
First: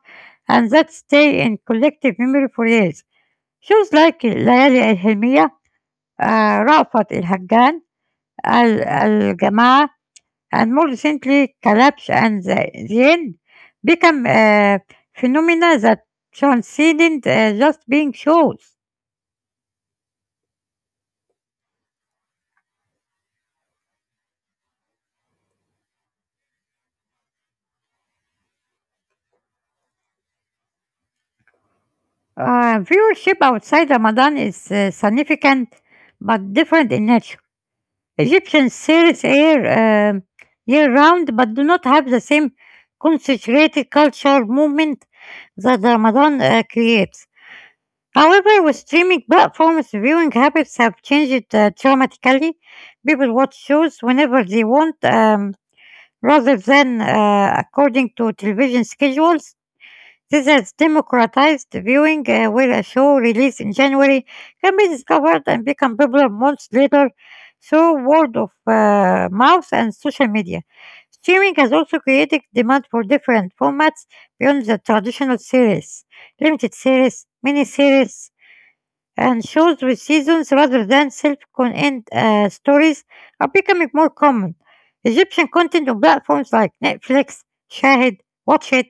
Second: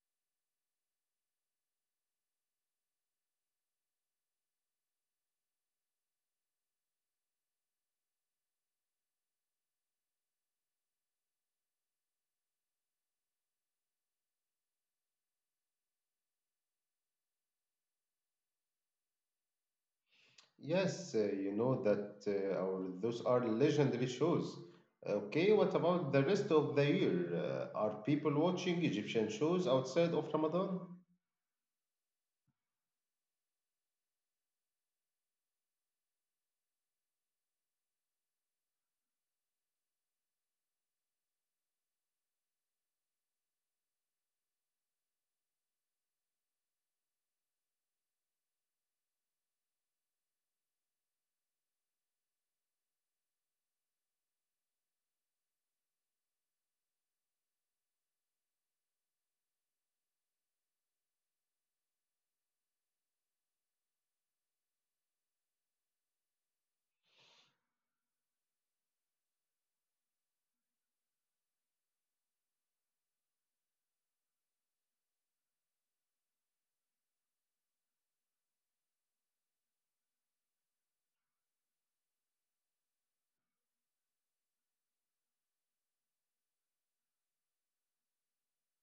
[SPEAKER 2] and that stay in collective memory for years. Shows like Layali Al uh, Rafat al Haggan, Al Jamaa, and more recently Collapse and the End become phenomena that transcended just being shows.
[SPEAKER 1] Yes, you know that our those are legendary shows. Okay, what about the rest of the year? Are people watching Egyptian shows outside of Ramadan?
[SPEAKER 2] Viewership outside Ramadan is significant but different in nature. Egyptian series air year round but do not have the same concentrated cultural movement that Ramadan creates. However, with streaming platforms, viewing habits have changed dramatically. People watch shows whenever they want rather than according to television schedules. This has democratized viewing, where a show released in January can be discovered and become popular months later through word of mouth and social media. Streaming has also created demand for different formats beyond the traditional series, limited series, miniseries, and shows with seasons rather than self-contained stories are becoming more common. Egyptian content on platforms like Netflix, Shahid, Watch It,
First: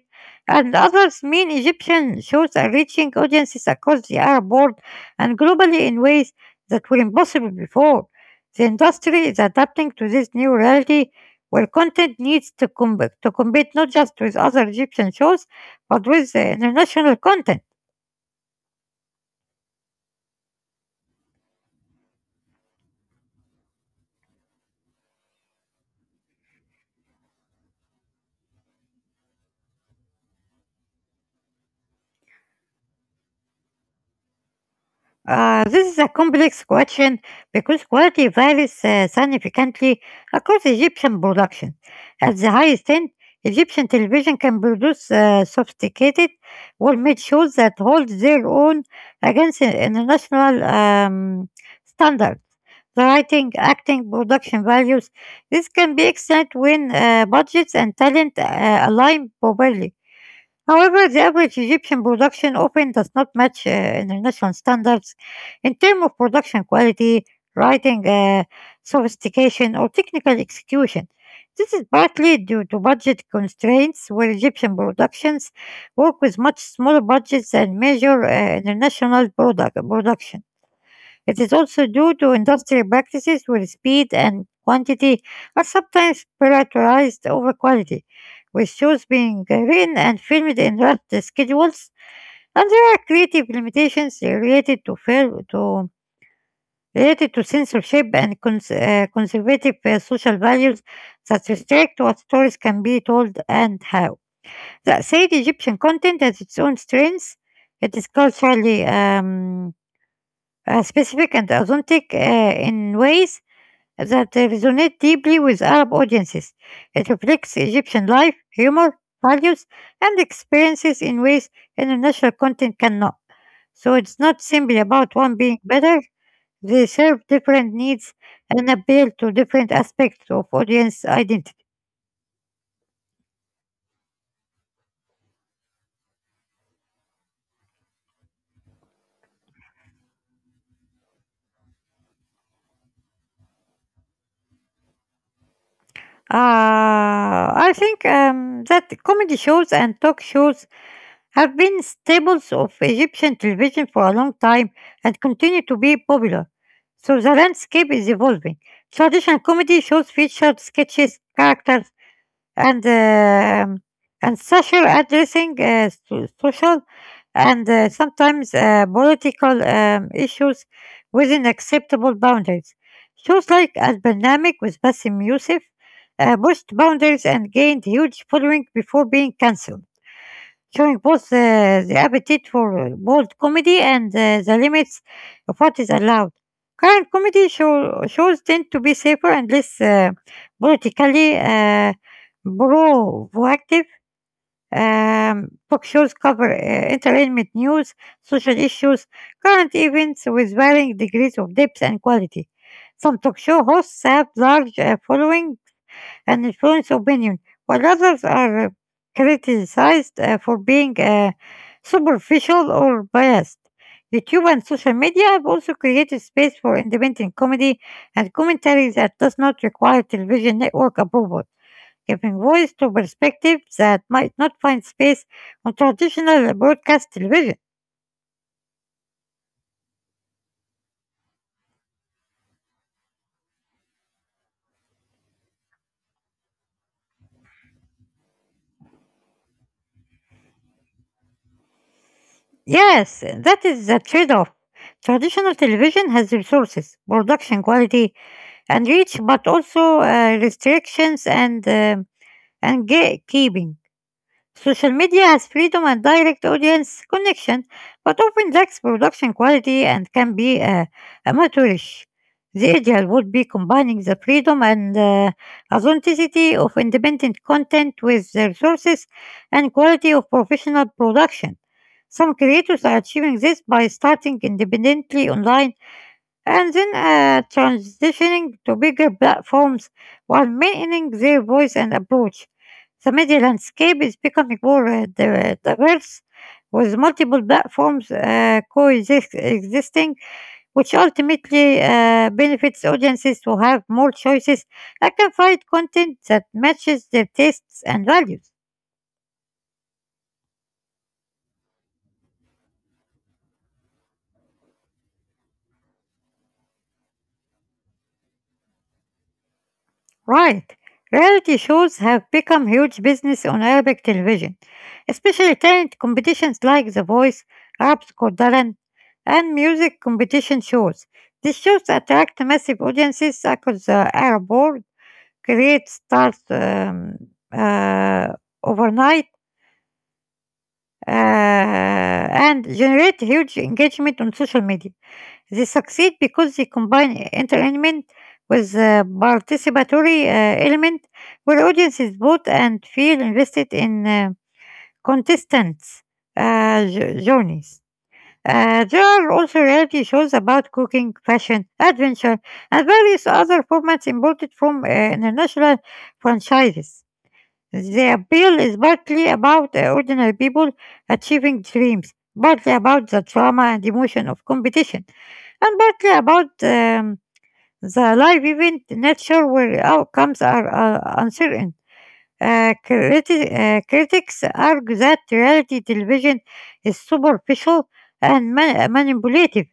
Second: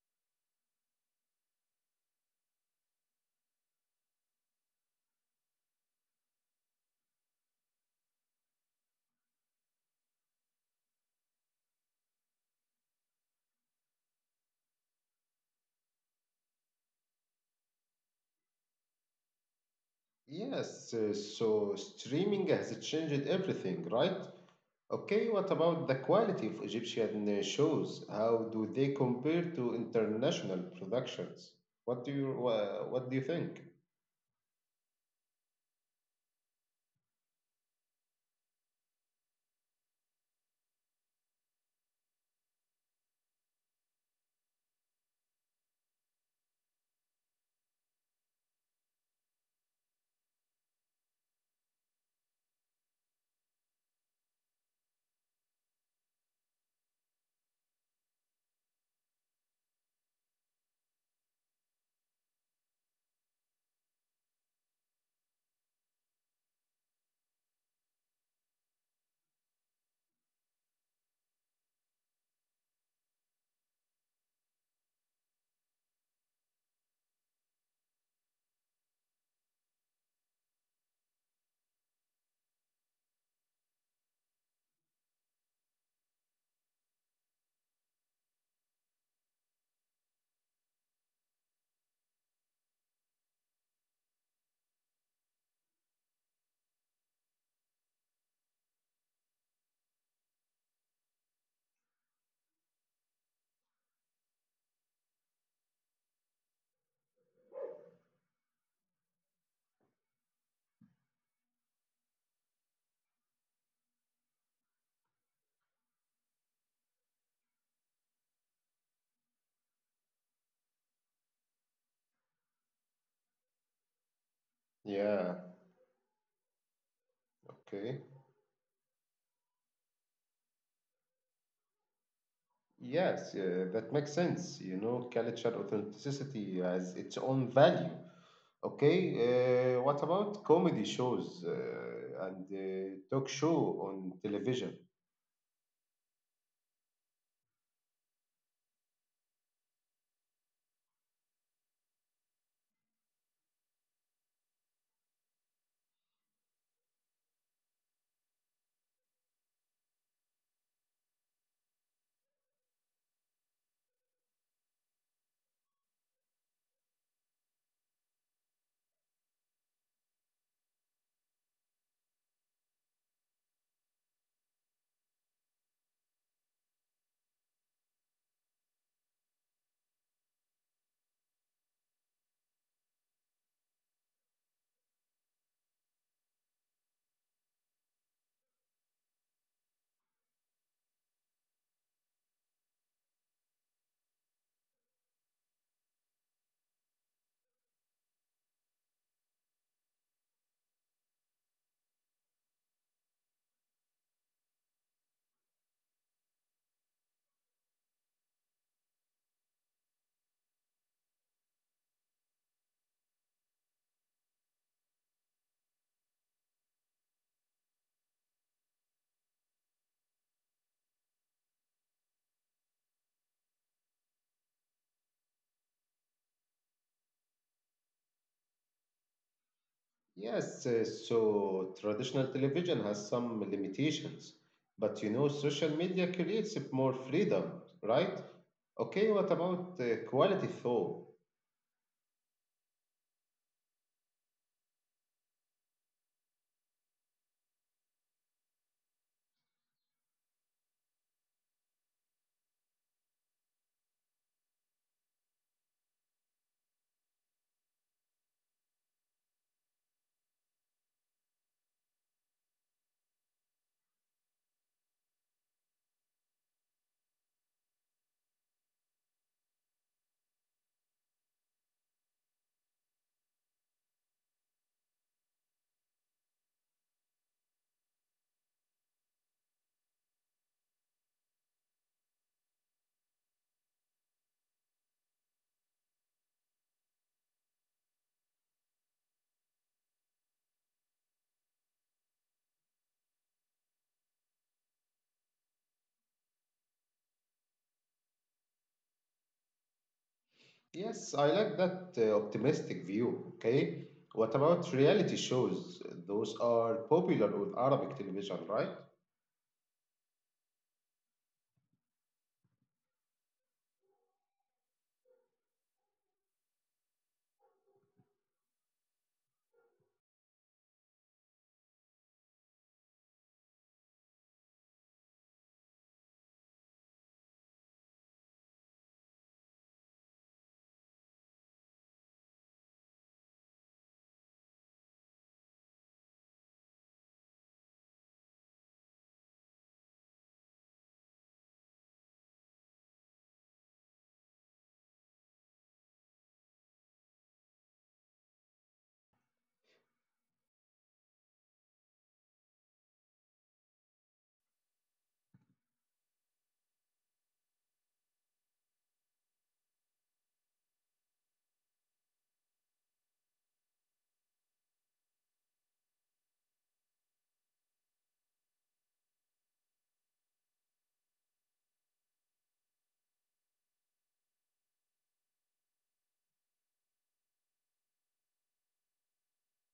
[SPEAKER 2] and others mean Egyptian shows are reaching audiences across the Arab world and globally in ways that were impossible before. The industry is adapting to this new reality where content needs to compete not just with other Egyptian shows, but with international content.
[SPEAKER 1] Yes, so streaming has changed everything, right? Okay, what about the quality of Egyptian shows? How do they compare to international productions? What do you think?
[SPEAKER 2] This is a complex question because quality varies significantly across Egyptian production. At the highest end, Egyptian television can produce sophisticated, well-made shows that hold their own against international standards. The writing, acting, production values. This can be excellent when budgets and talent align properly. However, the average Egyptian production often does not match international standards in terms of production quality, writing sophistication, or technical execution. This is partly due to budget constraints, where Egyptian productions work with much smaller budgets and measure international production. It is also due to industrial practices where speed and quantity are sometimes prioritized over quality, with shows being written and filmed in rushed schedules, and there are creative limitations related to censorship and conservative social values that restrict what stories can be told and how. That said, Egyptian content has its own strengths. It is culturally specific and authentic in ways that resonate deeply with Arab audiences. It reflects Egyptian life, humor, values, and experiences in ways international content cannot. So it's not simply about
[SPEAKER 1] Yeah,
[SPEAKER 2] one being better, they serve different
[SPEAKER 1] okay.
[SPEAKER 2] needs and appeal to different aspects of audience identity.
[SPEAKER 1] Yes, that makes sense. You know, culture authenticity has its own value. Okay, what about comedy shows and talk show on television?
[SPEAKER 2] I think that comedy shows and talk shows have been staples of Egyptian television for a long time and continue to be popular. So the landscape is evolving. Traditional comedy shows featured sketches, characters, and um and social addressing social and sometimes political issues within acceptable boundaries. Shows like Al-Barnamik with Bassem Youssef pushed boundaries and gained huge following before being cancelled, showing both the appetite for bold comedy and the limits of what is allowed. Current shows tend to be safer and less politically provocative. Talk shows cover entertainment news, social issues, current events with varying degrees of depth and quality. Some talk show hosts have large following and influence opinion, while others are criticized for being superficial or biased. YouTube and social media have also created space for independent comedy and commentary that does not require television network approval, giving voice to perspectives that might not find space on traditional broadcast television.
[SPEAKER 1] Yes, so traditional television has some limitations, but you know, social media creates more freedom, right? Okay, what about quality though?
[SPEAKER 2] Yes, that is the trade off. Traditional television has resources, production quality, and reach, but also restrictions and gatekeeping. Social media has freedom and direct audience connection, but often lacks production quality and can be amateurish. The ideal would be combining the freedom and authenticity of independent content with the resources and quality of professional production. Some creators are achieving this by starting independently online and then transitioning to bigger platforms while maintaining their voice and approach. The media landscape is becoming more diverse, with multiple platforms coexisting, which ultimately benefits audiences to have more choices and can find content that matches their tastes and values.
[SPEAKER 1] Yes, I like that optimistic view. Okay, what about reality shows? Those are popular with Arabic television, right?
[SPEAKER 2] Right. Reality shows have become huge business on Arabic television, especially talent competitions like The Voice, Arab's Got Talent, and music competition shows. These shows attract massive audiences across the Arab world, create stars uh, overnight, and generate huge engagement on social media. They succeed because they combine entertainment with a participatory element where audiences vote and feel invested in contestants' journeys. There are also reality shows about cooking, fashion, adventure, and various other formats imported from international franchises. The appeal is partly about ordinary people achieving dreams, partly about the drama and emotion of competition, and partly about the life event nature where outcomes are uncertain. Critics argue that reality television is superficial and manipulative,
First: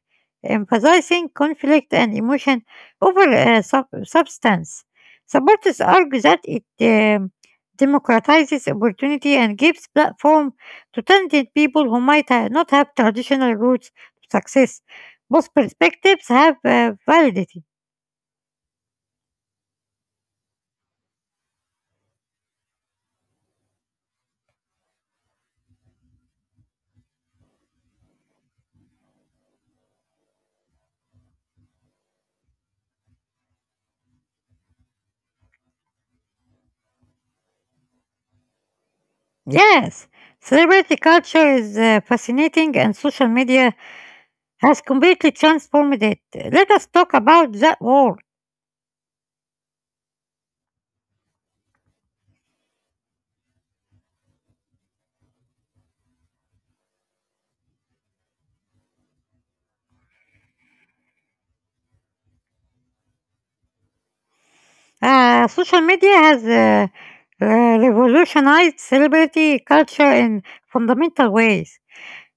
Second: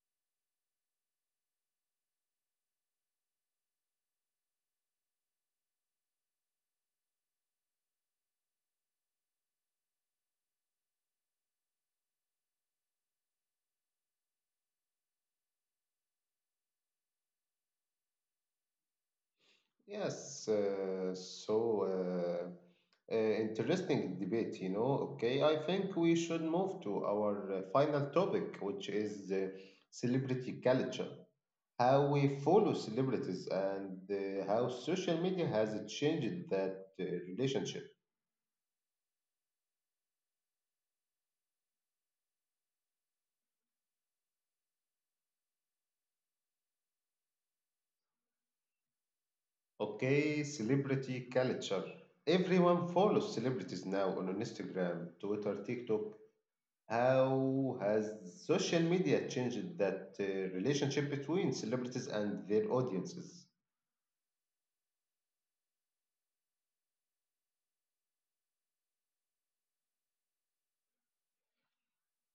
[SPEAKER 2] emphasizing conflict and emotion over substance. Supporters argue that it democratizes opportunity and gives platform to talented people who might not have traditional routes to success. Both perspectives have validity.
[SPEAKER 1] Yes, so interesting debate, you know. Okay, I think we should move to our final topic, which is celebrity culture. How we follow celebrities and how social media has changed that relationship.
[SPEAKER 2] Yes, celebrity culture is fascinating, and social media has completely transformed it. Let us talk about that word.
[SPEAKER 1] Okay, celebrity culture. Everyone follows celebrities now on Instagram, Twitter, TikTok. How has social media changed that relationship between celebrities and their audiences?
[SPEAKER 2] Social media has uh, revolutionized celebrity culture in fundamental ways.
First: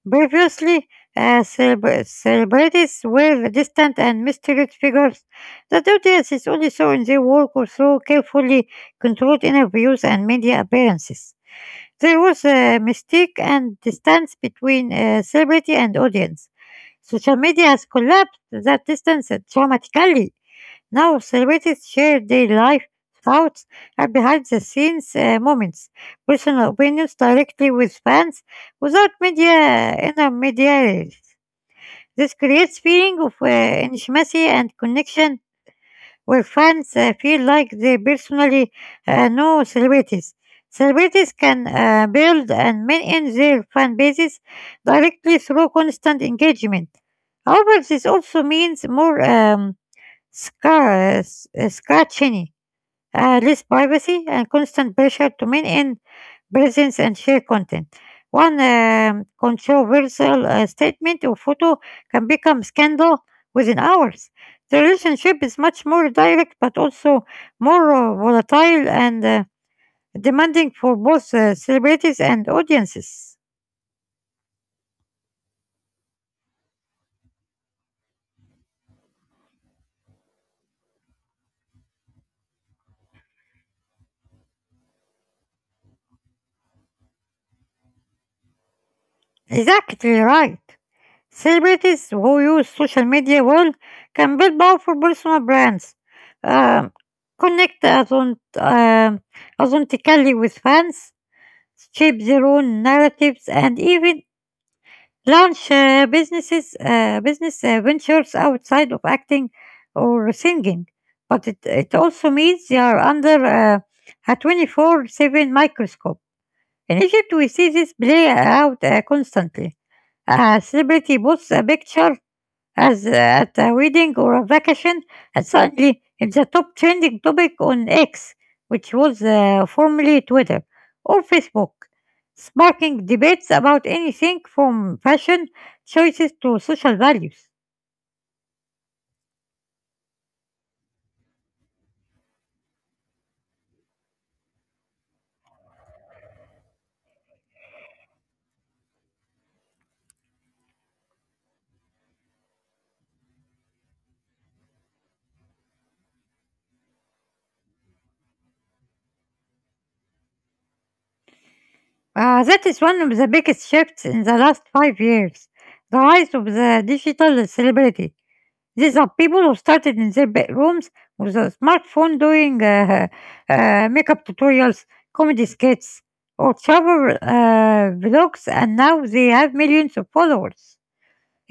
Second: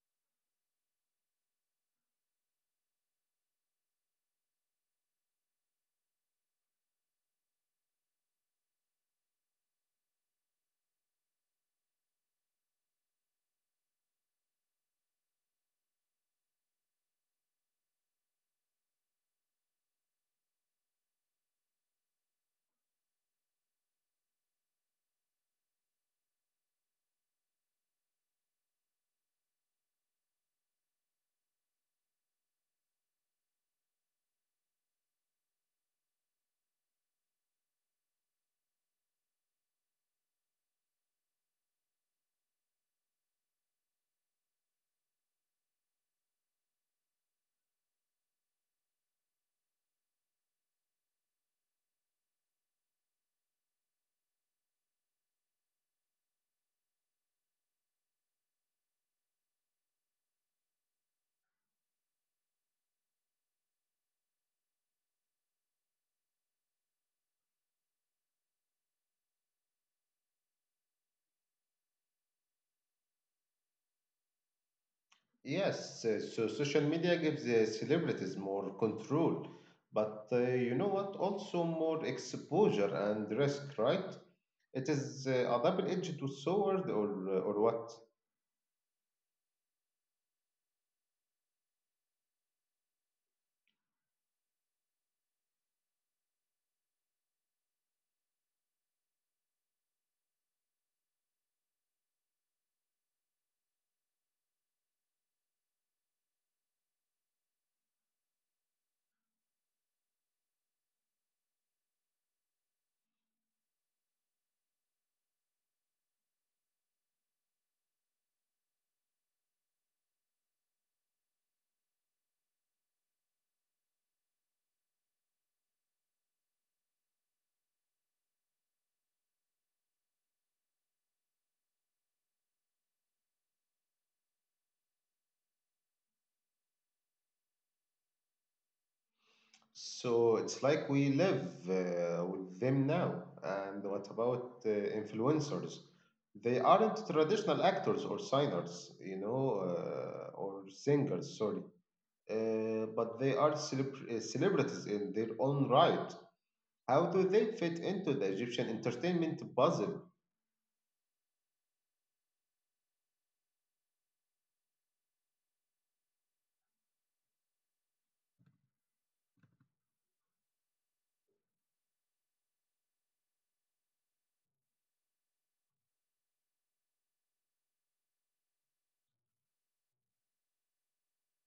[SPEAKER 2] Previously, celebrities were distant and mysterious figures that the audience is only saw in their work or through carefully controlled interviews and media appearances. There was a mystique and distance between celebrity and audience. Social media has collapsed that distance dramatically. Now celebrities share their life, thoughts, and behind the scenes moments, personal opinions directly with fans without media intermediaries. This creates feeling of intimacy and connection where fans feel like they personally know celebrities. Celebrities can build and maintain their fan bases directly through constant engagement. However, this also means more scarcity, less privacy and constant pressure to maintain presence and share content. One controversial statement or photo can become scandal within hours. The relationship is much more direct but also more volatile and demanding for both celebrities and audiences.
[SPEAKER 1] Yes, so social media gives celebrities more control, but you know what? Also more exposure and risk, right? It is a double-edged sword, or what?
[SPEAKER 2] Exactly right. Celebrities who use social media well can build powerful personal brands, um, connect authentically with fans, shape their own narratives, and even launch business ventures outside of acting or singing. But it also means they are under a 24/7 microscope. In Egypt, we see this play out constantly. A celebrity posts a picture as at a wedding or a vacation, and suddenly it's a top trending topic on X, which was formerly Twitter, or Facebook, sparking debates about anything from fashion choices to social values.
[SPEAKER 1] So it's like we live with them now. And what about influencers? They aren't traditional actors or signers, you know, or singers, sorry. But they are celebrities in their own right. How do they fit into the Egyptian entertainment puzzle?
[SPEAKER 2] That is one of the biggest shifts in the last 5 years, the rise of the digital celebrity. These are people who started in their bedrooms with a smartphone doing makeup tutorials, comedy skits, or travel vlogs, and now they have millions of followers.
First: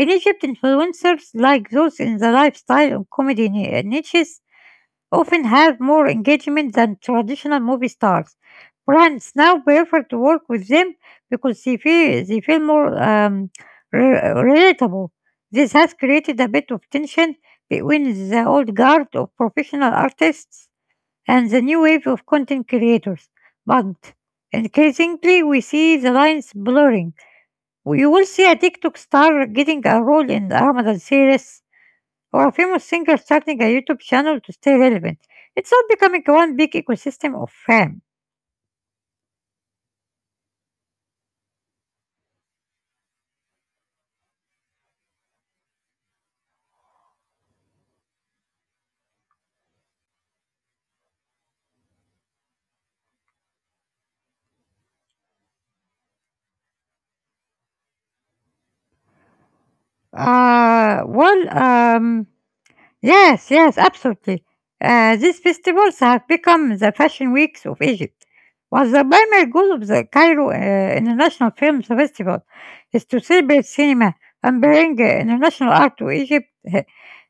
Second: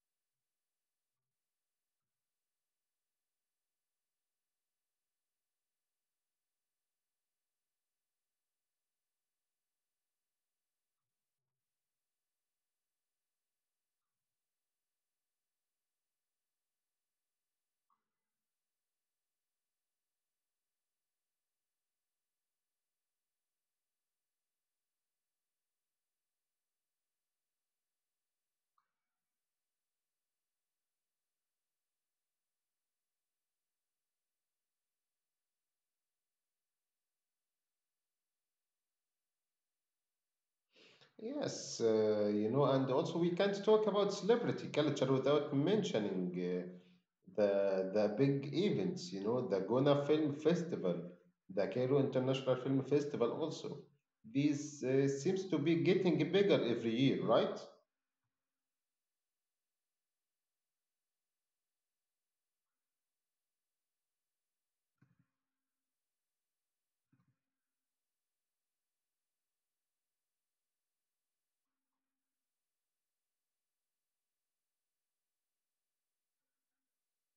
[SPEAKER 2] In Egypt, influencers like those in the lifestyle and comedy niches often have more engagement than traditional movie stars. Brands now prefer to work with them because they feel more relatable. This has created a bit of tension between the old guard of professional artists and the new wave of content creators. But increasingly, we see the lines blurring. You will see a TikTok star getting a role in a Ramadan series, or a famous singer starting a YouTube channel to stay relevant. It's all becoming one big ecosystem of fame.
[SPEAKER 1] Yes, you know, and also we can't talk about celebrity culture without mentioning the big events. You know, the Gona Film Festival, the Cairo International Film Festival. Also, these seems to be getting bigger every year, right?
[SPEAKER 2] Uh, well, um, yes, yes, absolutely. These festivals have become the fashion weeks of Egypt. Was the primary goal of the Cairo International Films Festival is to celebrate cinema and bring international art to Egypt. Uh,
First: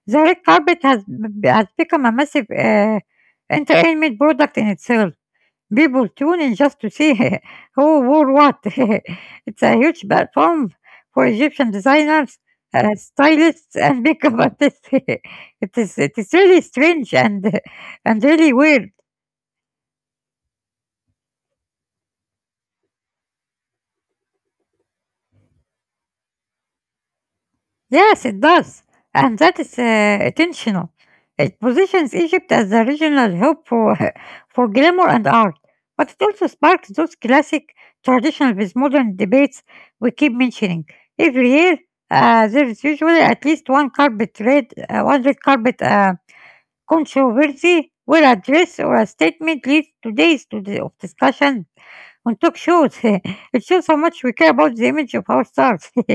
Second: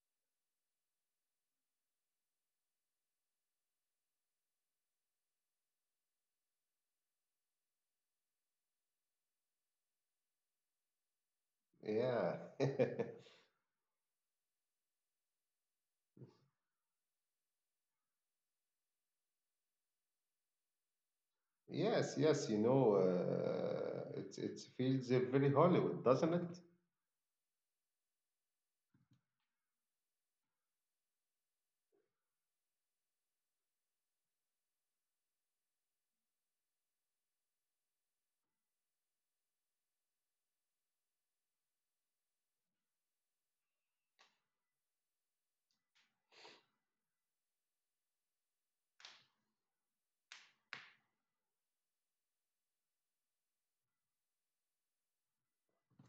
[SPEAKER 2] The red carpet has become a massive entertainment product in itself. People tune in just to see who wore what. It's a huge platform for Egyptian designers,
[SPEAKER 1] Yeah.
[SPEAKER 2] stylists, and makeup artists. It is really strange and really weird.
[SPEAKER 1] Yes, yes, you know, it feels very Hollywood, doesn't it?
[SPEAKER 2] Yes, it does. And that is intentional. It positions Egypt as the regional hub for, for glamour and art. But it also sparks those classic traditional with modern debates we keep mentioning. Every year, there is usually at least one carpet red, one red carpet controversy where a dress or a statement leads to days of discussion on talk shows. It shows how much we care about the image of our stars.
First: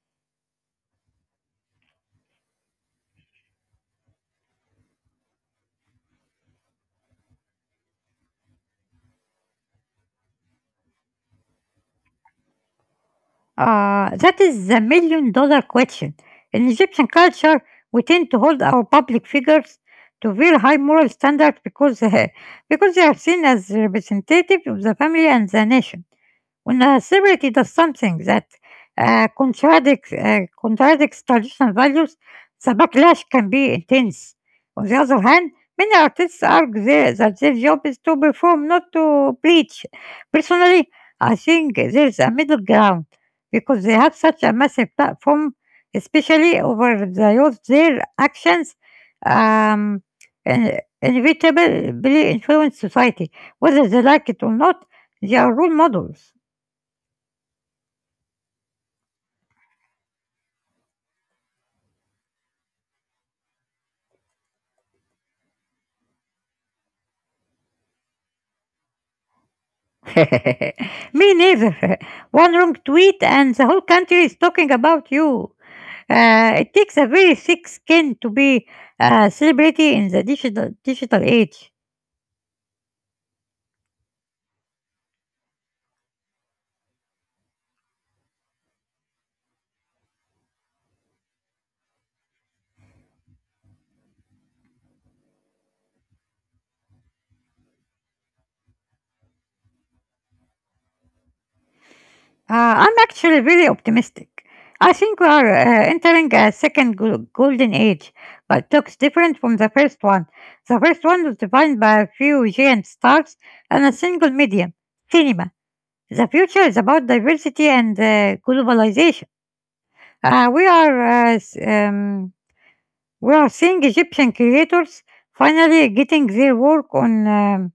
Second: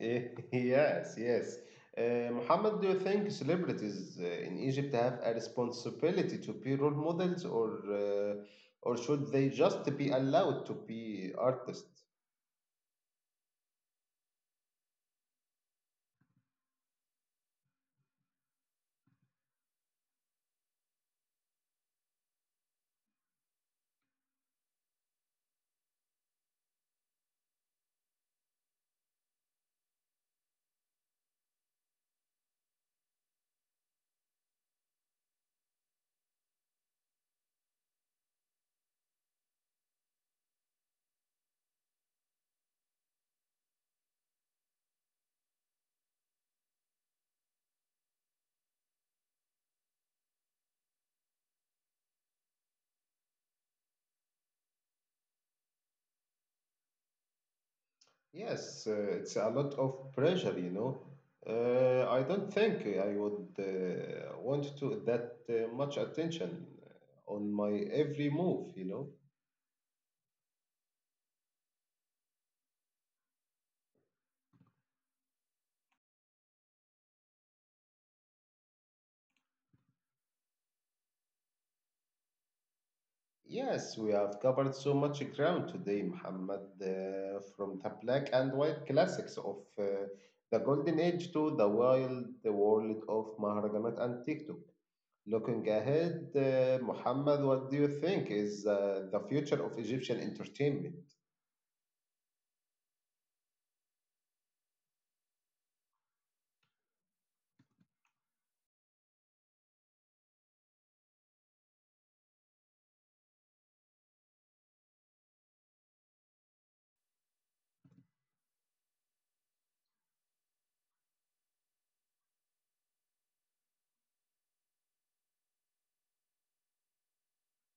[SPEAKER 1] Eh, Yes, yes. Mohammed, do you think celebrities in Egypt have a responsibility to be role models, or should they just be allowed to be artists?
[SPEAKER 2] That is the million dollar question. In Egyptian culture, we tend to hold our public figures to very high moral standards because, because they are seen as representative of the family and the nation when a celebrity does something that contradicts traditional values, the backlash can be intense. On the other hand, many artists argue that their job is to perform, not to preach. Personally, I think there's a middle ground because they have such a massive platform, especially over the youth. Their actions um, in- inevitably influence society, whether they like it or not. They are role models.
[SPEAKER 1] Yes, it's a lot of pressure, you know. I don't think I would want to that much attention on my every move, you know.
[SPEAKER 2] Me neither. One wrong tweet and the whole country is talking about you. It takes a very thick skin to be a celebrity in the digital age.
[SPEAKER 1] Yes, we have covered so much ground today, Muhammad, from the black and white classics of the Golden Age to the wild world of Maharajanat and TikTok. Looking ahead, Muhammad, what do you think is the future of Egyptian entertainment?
[SPEAKER 2] I'm actually really optimistic. I think we are entering a second golden age, but looks different from the first one. The first one was defined by a few giant stars and a single medium, cinema. The future is about diversity and globalization. Uh, we are uh, s- um, we are seeing Egyptian creators finally getting their work on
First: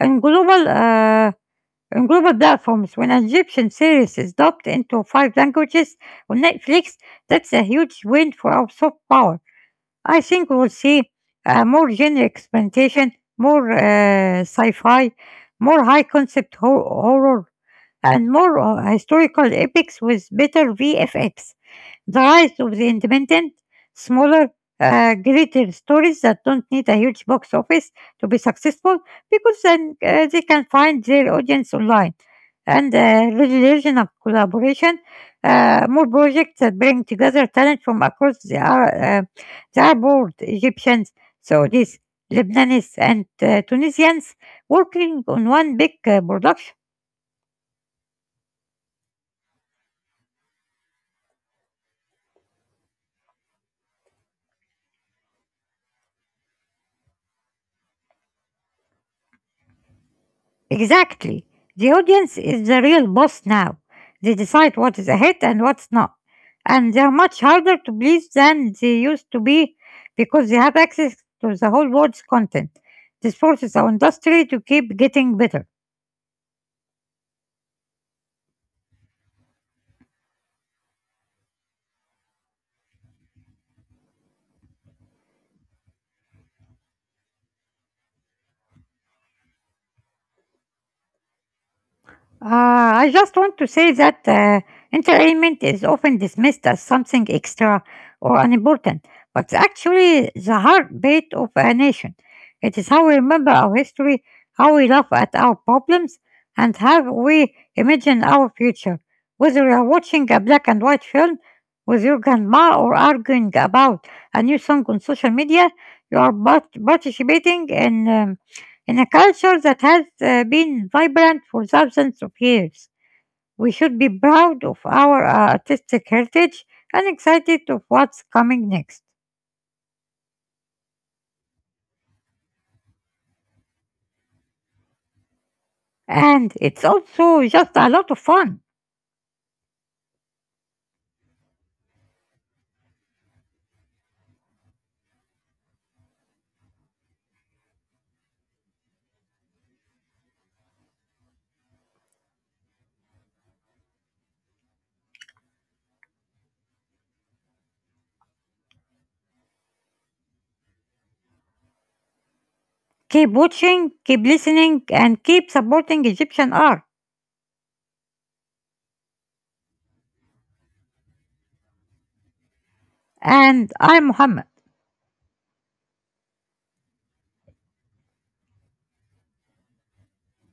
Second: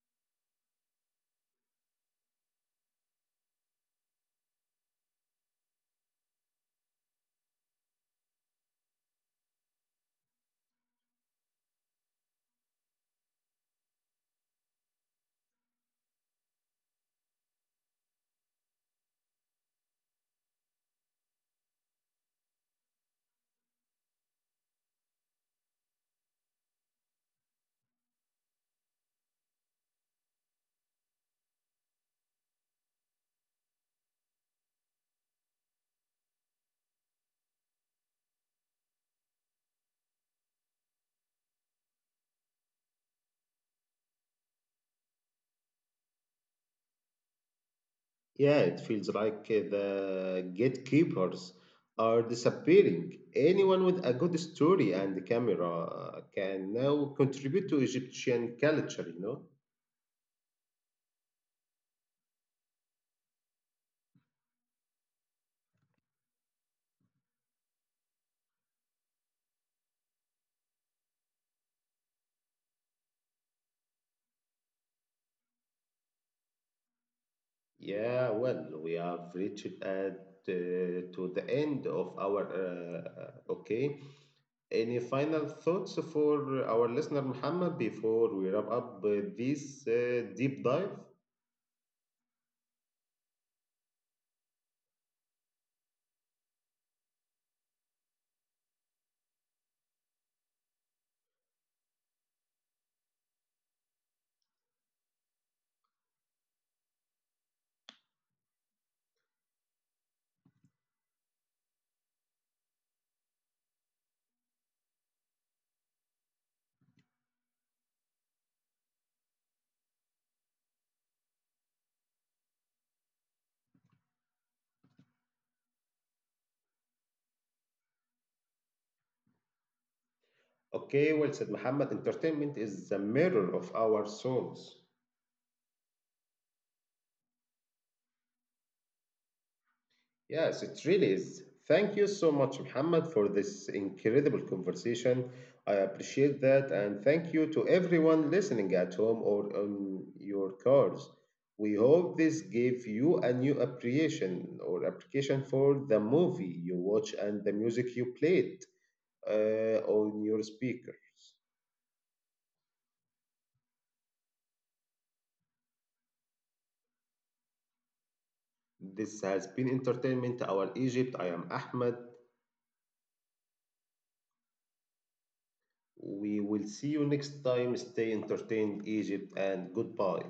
[SPEAKER 2] on global uh, on global platforms. When an Egyptian series is dubbed into five languages on Netflix, that's a huge win for our soft power. I think we'll see more genre experimentation, more sci-fi, more high concept horror, and more historical epics with better VFX. The rise of the independent, smaller, greater stories that don't need a huge box office to be successful because then they can find their audience online. And regional collaboration, more projects that bring together talent from across the Arab world, Egyptians, Saudis, Lebanese, and Tunisians working on one big production.
[SPEAKER 1] Yeah, it feels like the gatekeepers are disappearing. Anyone with a good story and camera can now contribute to Egyptian culture, you know?
[SPEAKER 2] Exactly. The audience is the real boss now. They decide what is a hit and what's not. And they're much harder to please than they used to be because they have access to the whole world's content. This forces our industry to keep getting better.
[SPEAKER 1] Yeah, well, we have reached at to the end of our okay. Any final thoughts for our listener, Muhammad, before we wrap up this deep dive?
[SPEAKER 2] I just want to say that entertainment is often dismissed as something extra or unimportant, but it's actually the heartbeat of a nation. It is how we remember our history, how we laugh at our problems, and how we imagine our future. Whether you are watching a black and white film with your grandma or arguing about a new song on social media, you are participating in. In a culture that has been vibrant for thousands of years, we should be proud of our artistic heritage and excited of what's coming next.
[SPEAKER 1] Okay, well said, Muhammad. Entertainment is the mirror of our souls.
[SPEAKER 2] And it's also just a lot of fun.
[SPEAKER 1] Yes, it really is. Thank you so much, Muhammad, for this incredible conversation. I appreciate that. And thank you to everyone listening at home or on your cars. We hope this gave you a new appreciation or application for the movie you watch and the music you played on your speakers.
[SPEAKER 2] Keep watching, keep listening, and keep supporting Egyptian art.
[SPEAKER 1] This has been Entertainment Our Egypt. I am Ahmed.
[SPEAKER 2] And I'm Mohammed.
[SPEAKER 1] We will see you next time. Stay entertained, Egypt, and goodbye.